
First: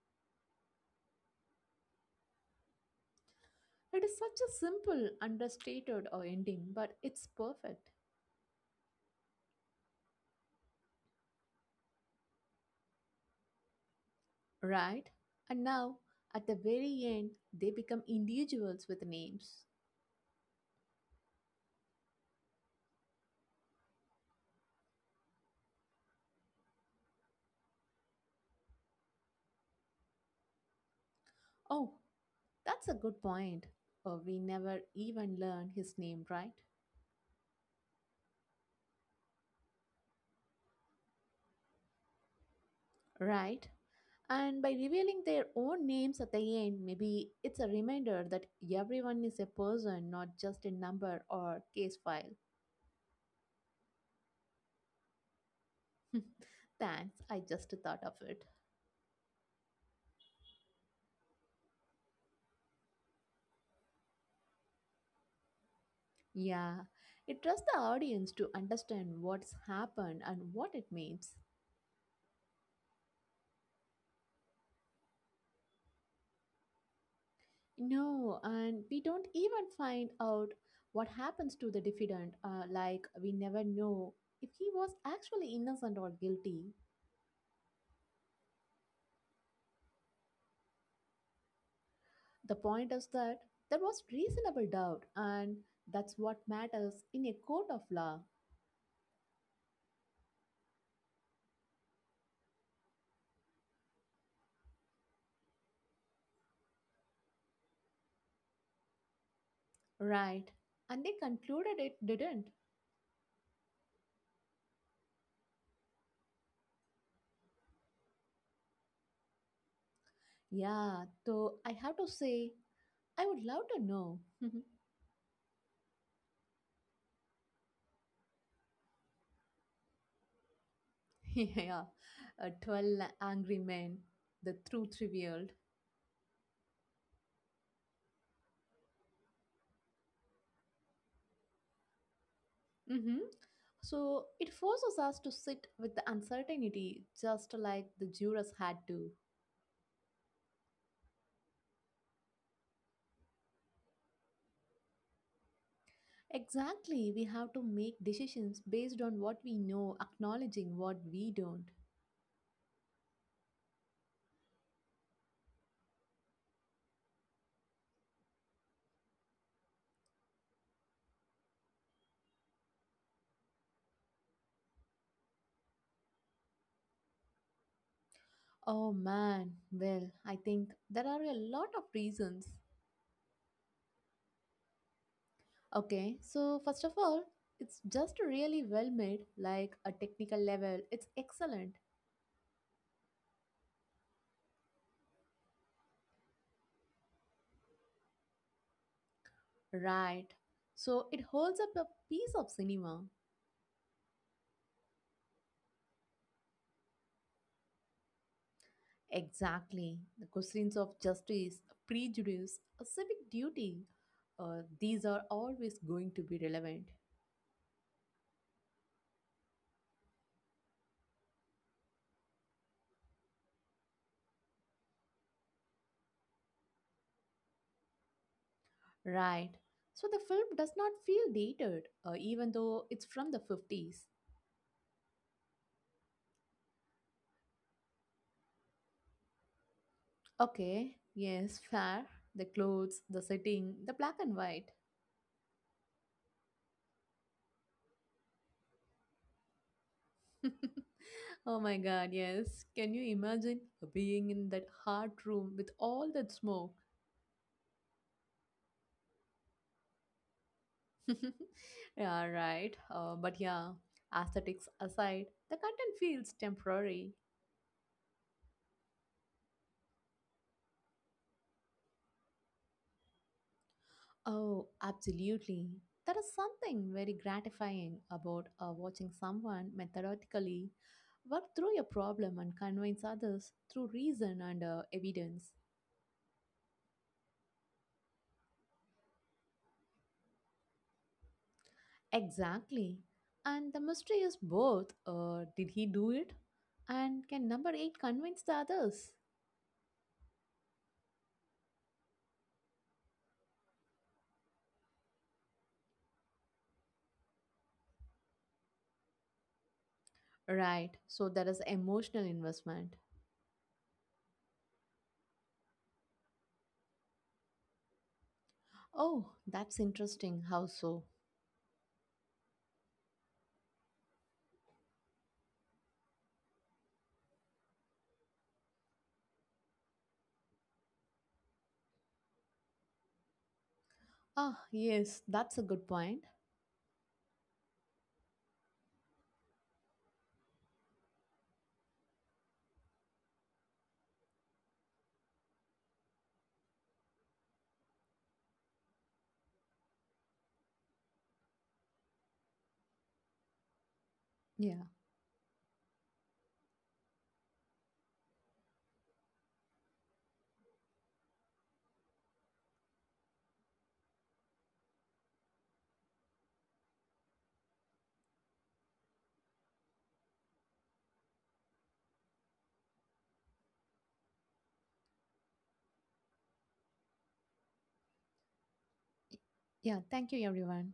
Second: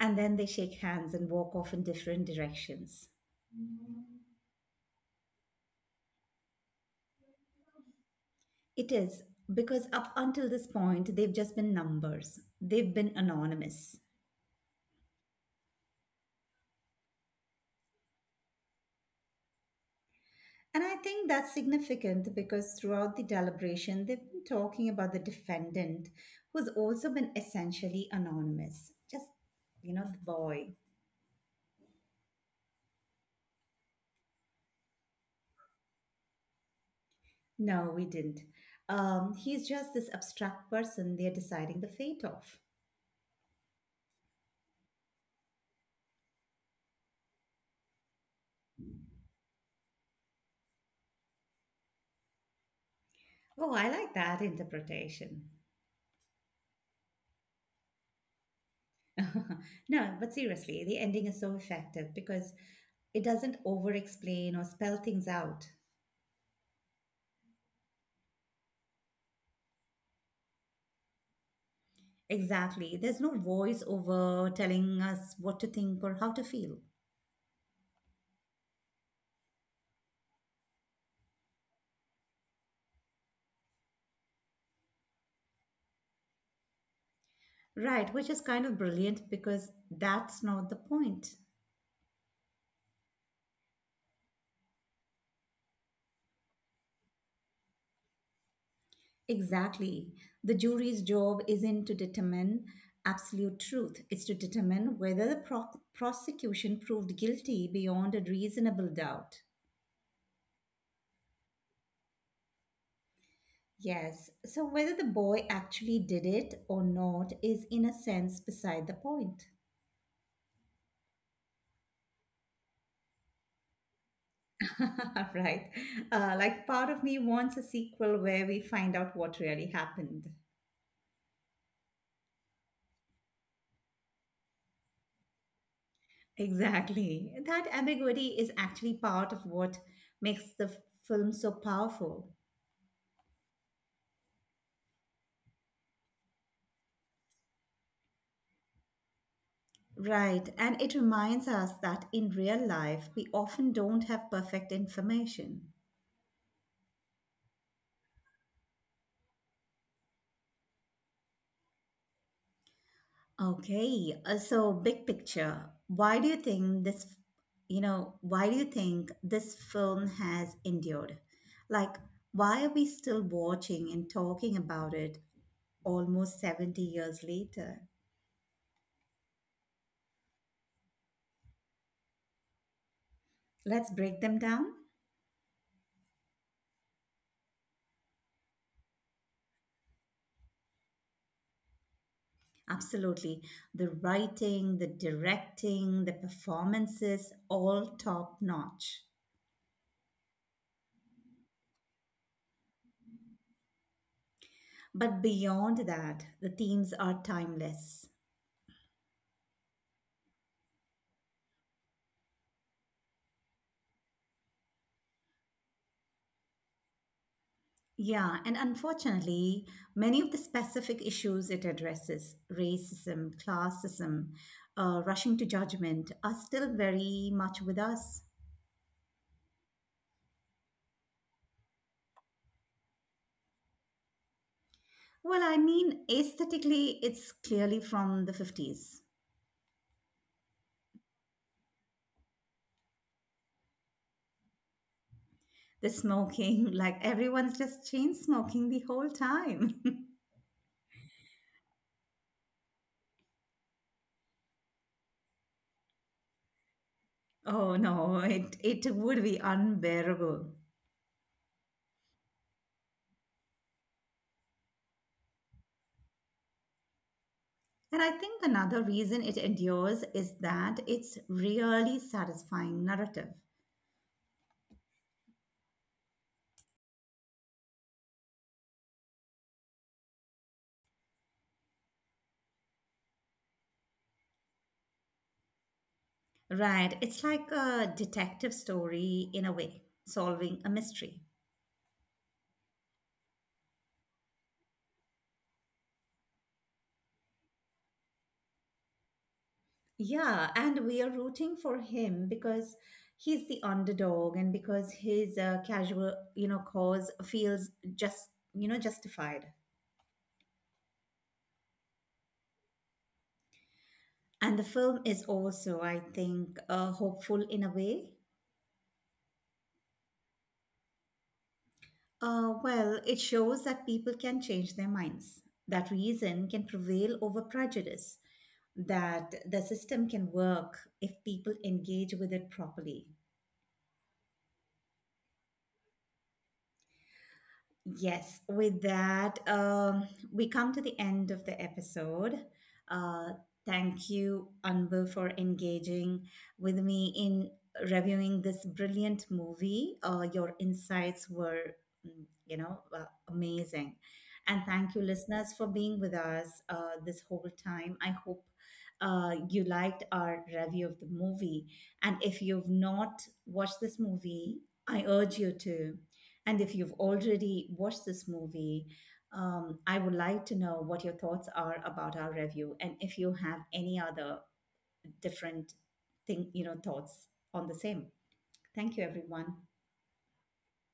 And then they shake hands and walk off in different directions.
It is such a simple, understated uh, ending, but it's perfect,
It is, because up until this point, they've just been numbers, they've been anonymous.
right? And now, at the very end, they become individuals with names.
And I think that's significant because throughout the deliberation, they've been talking about the defendant, who's also been essentially anonymous. Just, you know, the boy.
Oh, that's a good point. Uh, we never even learn his name, right?
No, we didn't. Um, he's just this abstract person they're deciding the fate of.
Right. And by revealing their own names at the end, maybe it's a reminder that everyone is a person, not just a number or case file.
Oh, I like that interpretation.
Thanks, I just thought of it.
No, but seriously, the ending is so effective because it doesn't over explain or spell things out.
Yeah, it trusts the audience to understand what's happened and what it means.
Exactly. There's no voice over telling us what to think or how to feel.
No, and we don't even find out what happens to the defendant, uh, like, we never know if he was actually innocent or guilty.
Right, which is kind of brilliant because that's not the point.
The point is that there was reasonable doubt, and that's what matters in a court of law,
Exactly. The jury's job isn't to determine absolute truth, it's to determine whether the pro- prosecution proved guilty beyond a reasonable doubt.
right? And they concluded it didn't.
Yes, so whether the boy actually did it or not is, in a sense, beside the point.
Yeah, though I have to say, I would love to know.
Right. Uh, like, part of me wants a sequel where we find out what really happened.
Yeah, uh, twelve angry men, the truth revealed.
Exactly. That ambiguity is actually part of what makes the f- film so powerful.
Hmm So it forces us to sit with the uncertainty just like the jurors had to.
Right. And it reminds us that in real life, we often don't have perfect information.
Exactly, we have to make decisions based on what we know, acknowledging what we don't.
Okay. uh, So, big picture, why do you think this, you know, why do you think this film has endured? Like, why are we still watching and talking about it almost seventy years later?
Oh man, well, I think there are a lot of reasons.
Let's break them down.
Okay, so first of all, it's just really well made, like a technical level, it's excellent.
Absolutely. The writing, the directing, the performances, all top notch.
Right. So it holds up a piece of cinema.
But beyond that, the themes are timeless.
Exactly. The questions of justice, prejudice, a civic duty, uh, these are always going to be relevant.
Yeah, and unfortunately, many of the specific issues it addresses, racism, classism, uh, rushing to judgment, are still very much with us.
Right. So the film does not feel dated, uh, even though it's from the fifties.
Well, I mean, aesthetically, it's clearly from the fifties.
Okay. Yes, fair. The clothes, the setting, the black and white.
The smoking, like everyone's just chain smoking the whole time.
Oh my god, yes. Can you imagine being in that hot room with all that smoke?
Oh no, it, it would be unbearable.
Yeah, right. Uh, but yeah, aesthetics aside, the content feels temporary.
And I think another reason it endures is that it's really satisfying narrative.
Oh, absolutely. There is something very gratifying about uh, watching someone methodically work through a problem and convince others through reason and uh, evidence.
Right, it's like a detective story in a way, solving a mystery.
Exactly. And the mystery is both uh, did he do it? And can number eight convince the others?
Yeah, and we are rooting for him because he's the underdog and because his uh, casual, you know, cause feels just, you know, justified.
Right. So there is emotional investment.
And the film is also, I think, uh, hopeful in a way.
Oh, that's interesting. How so?
Uh, well, it shows that people can change their minds, that reason can prevail over prejudice, that the system can work if people engage with it properly.
Ah, yes, that's a good point.
Yes, with that, um, we come to the end of the episode. Uh, thank you, Anbu, for engaging with me in reviewing this brilliant movie. Uh, your insights were, mm, you know, uh, amazing. And
Yeah.
thank you, listeners, for being with us uh, this whole time. I hope uh, you liked our review of the movie. And if you've not watched this movie, I urge you to. And if you've already watched this movie, um, I would like to know what your thoughts are about our review and if you have any other different thing, you know, thoughts on the same. Thank you, everyone.
Yeah, thank you, everyone.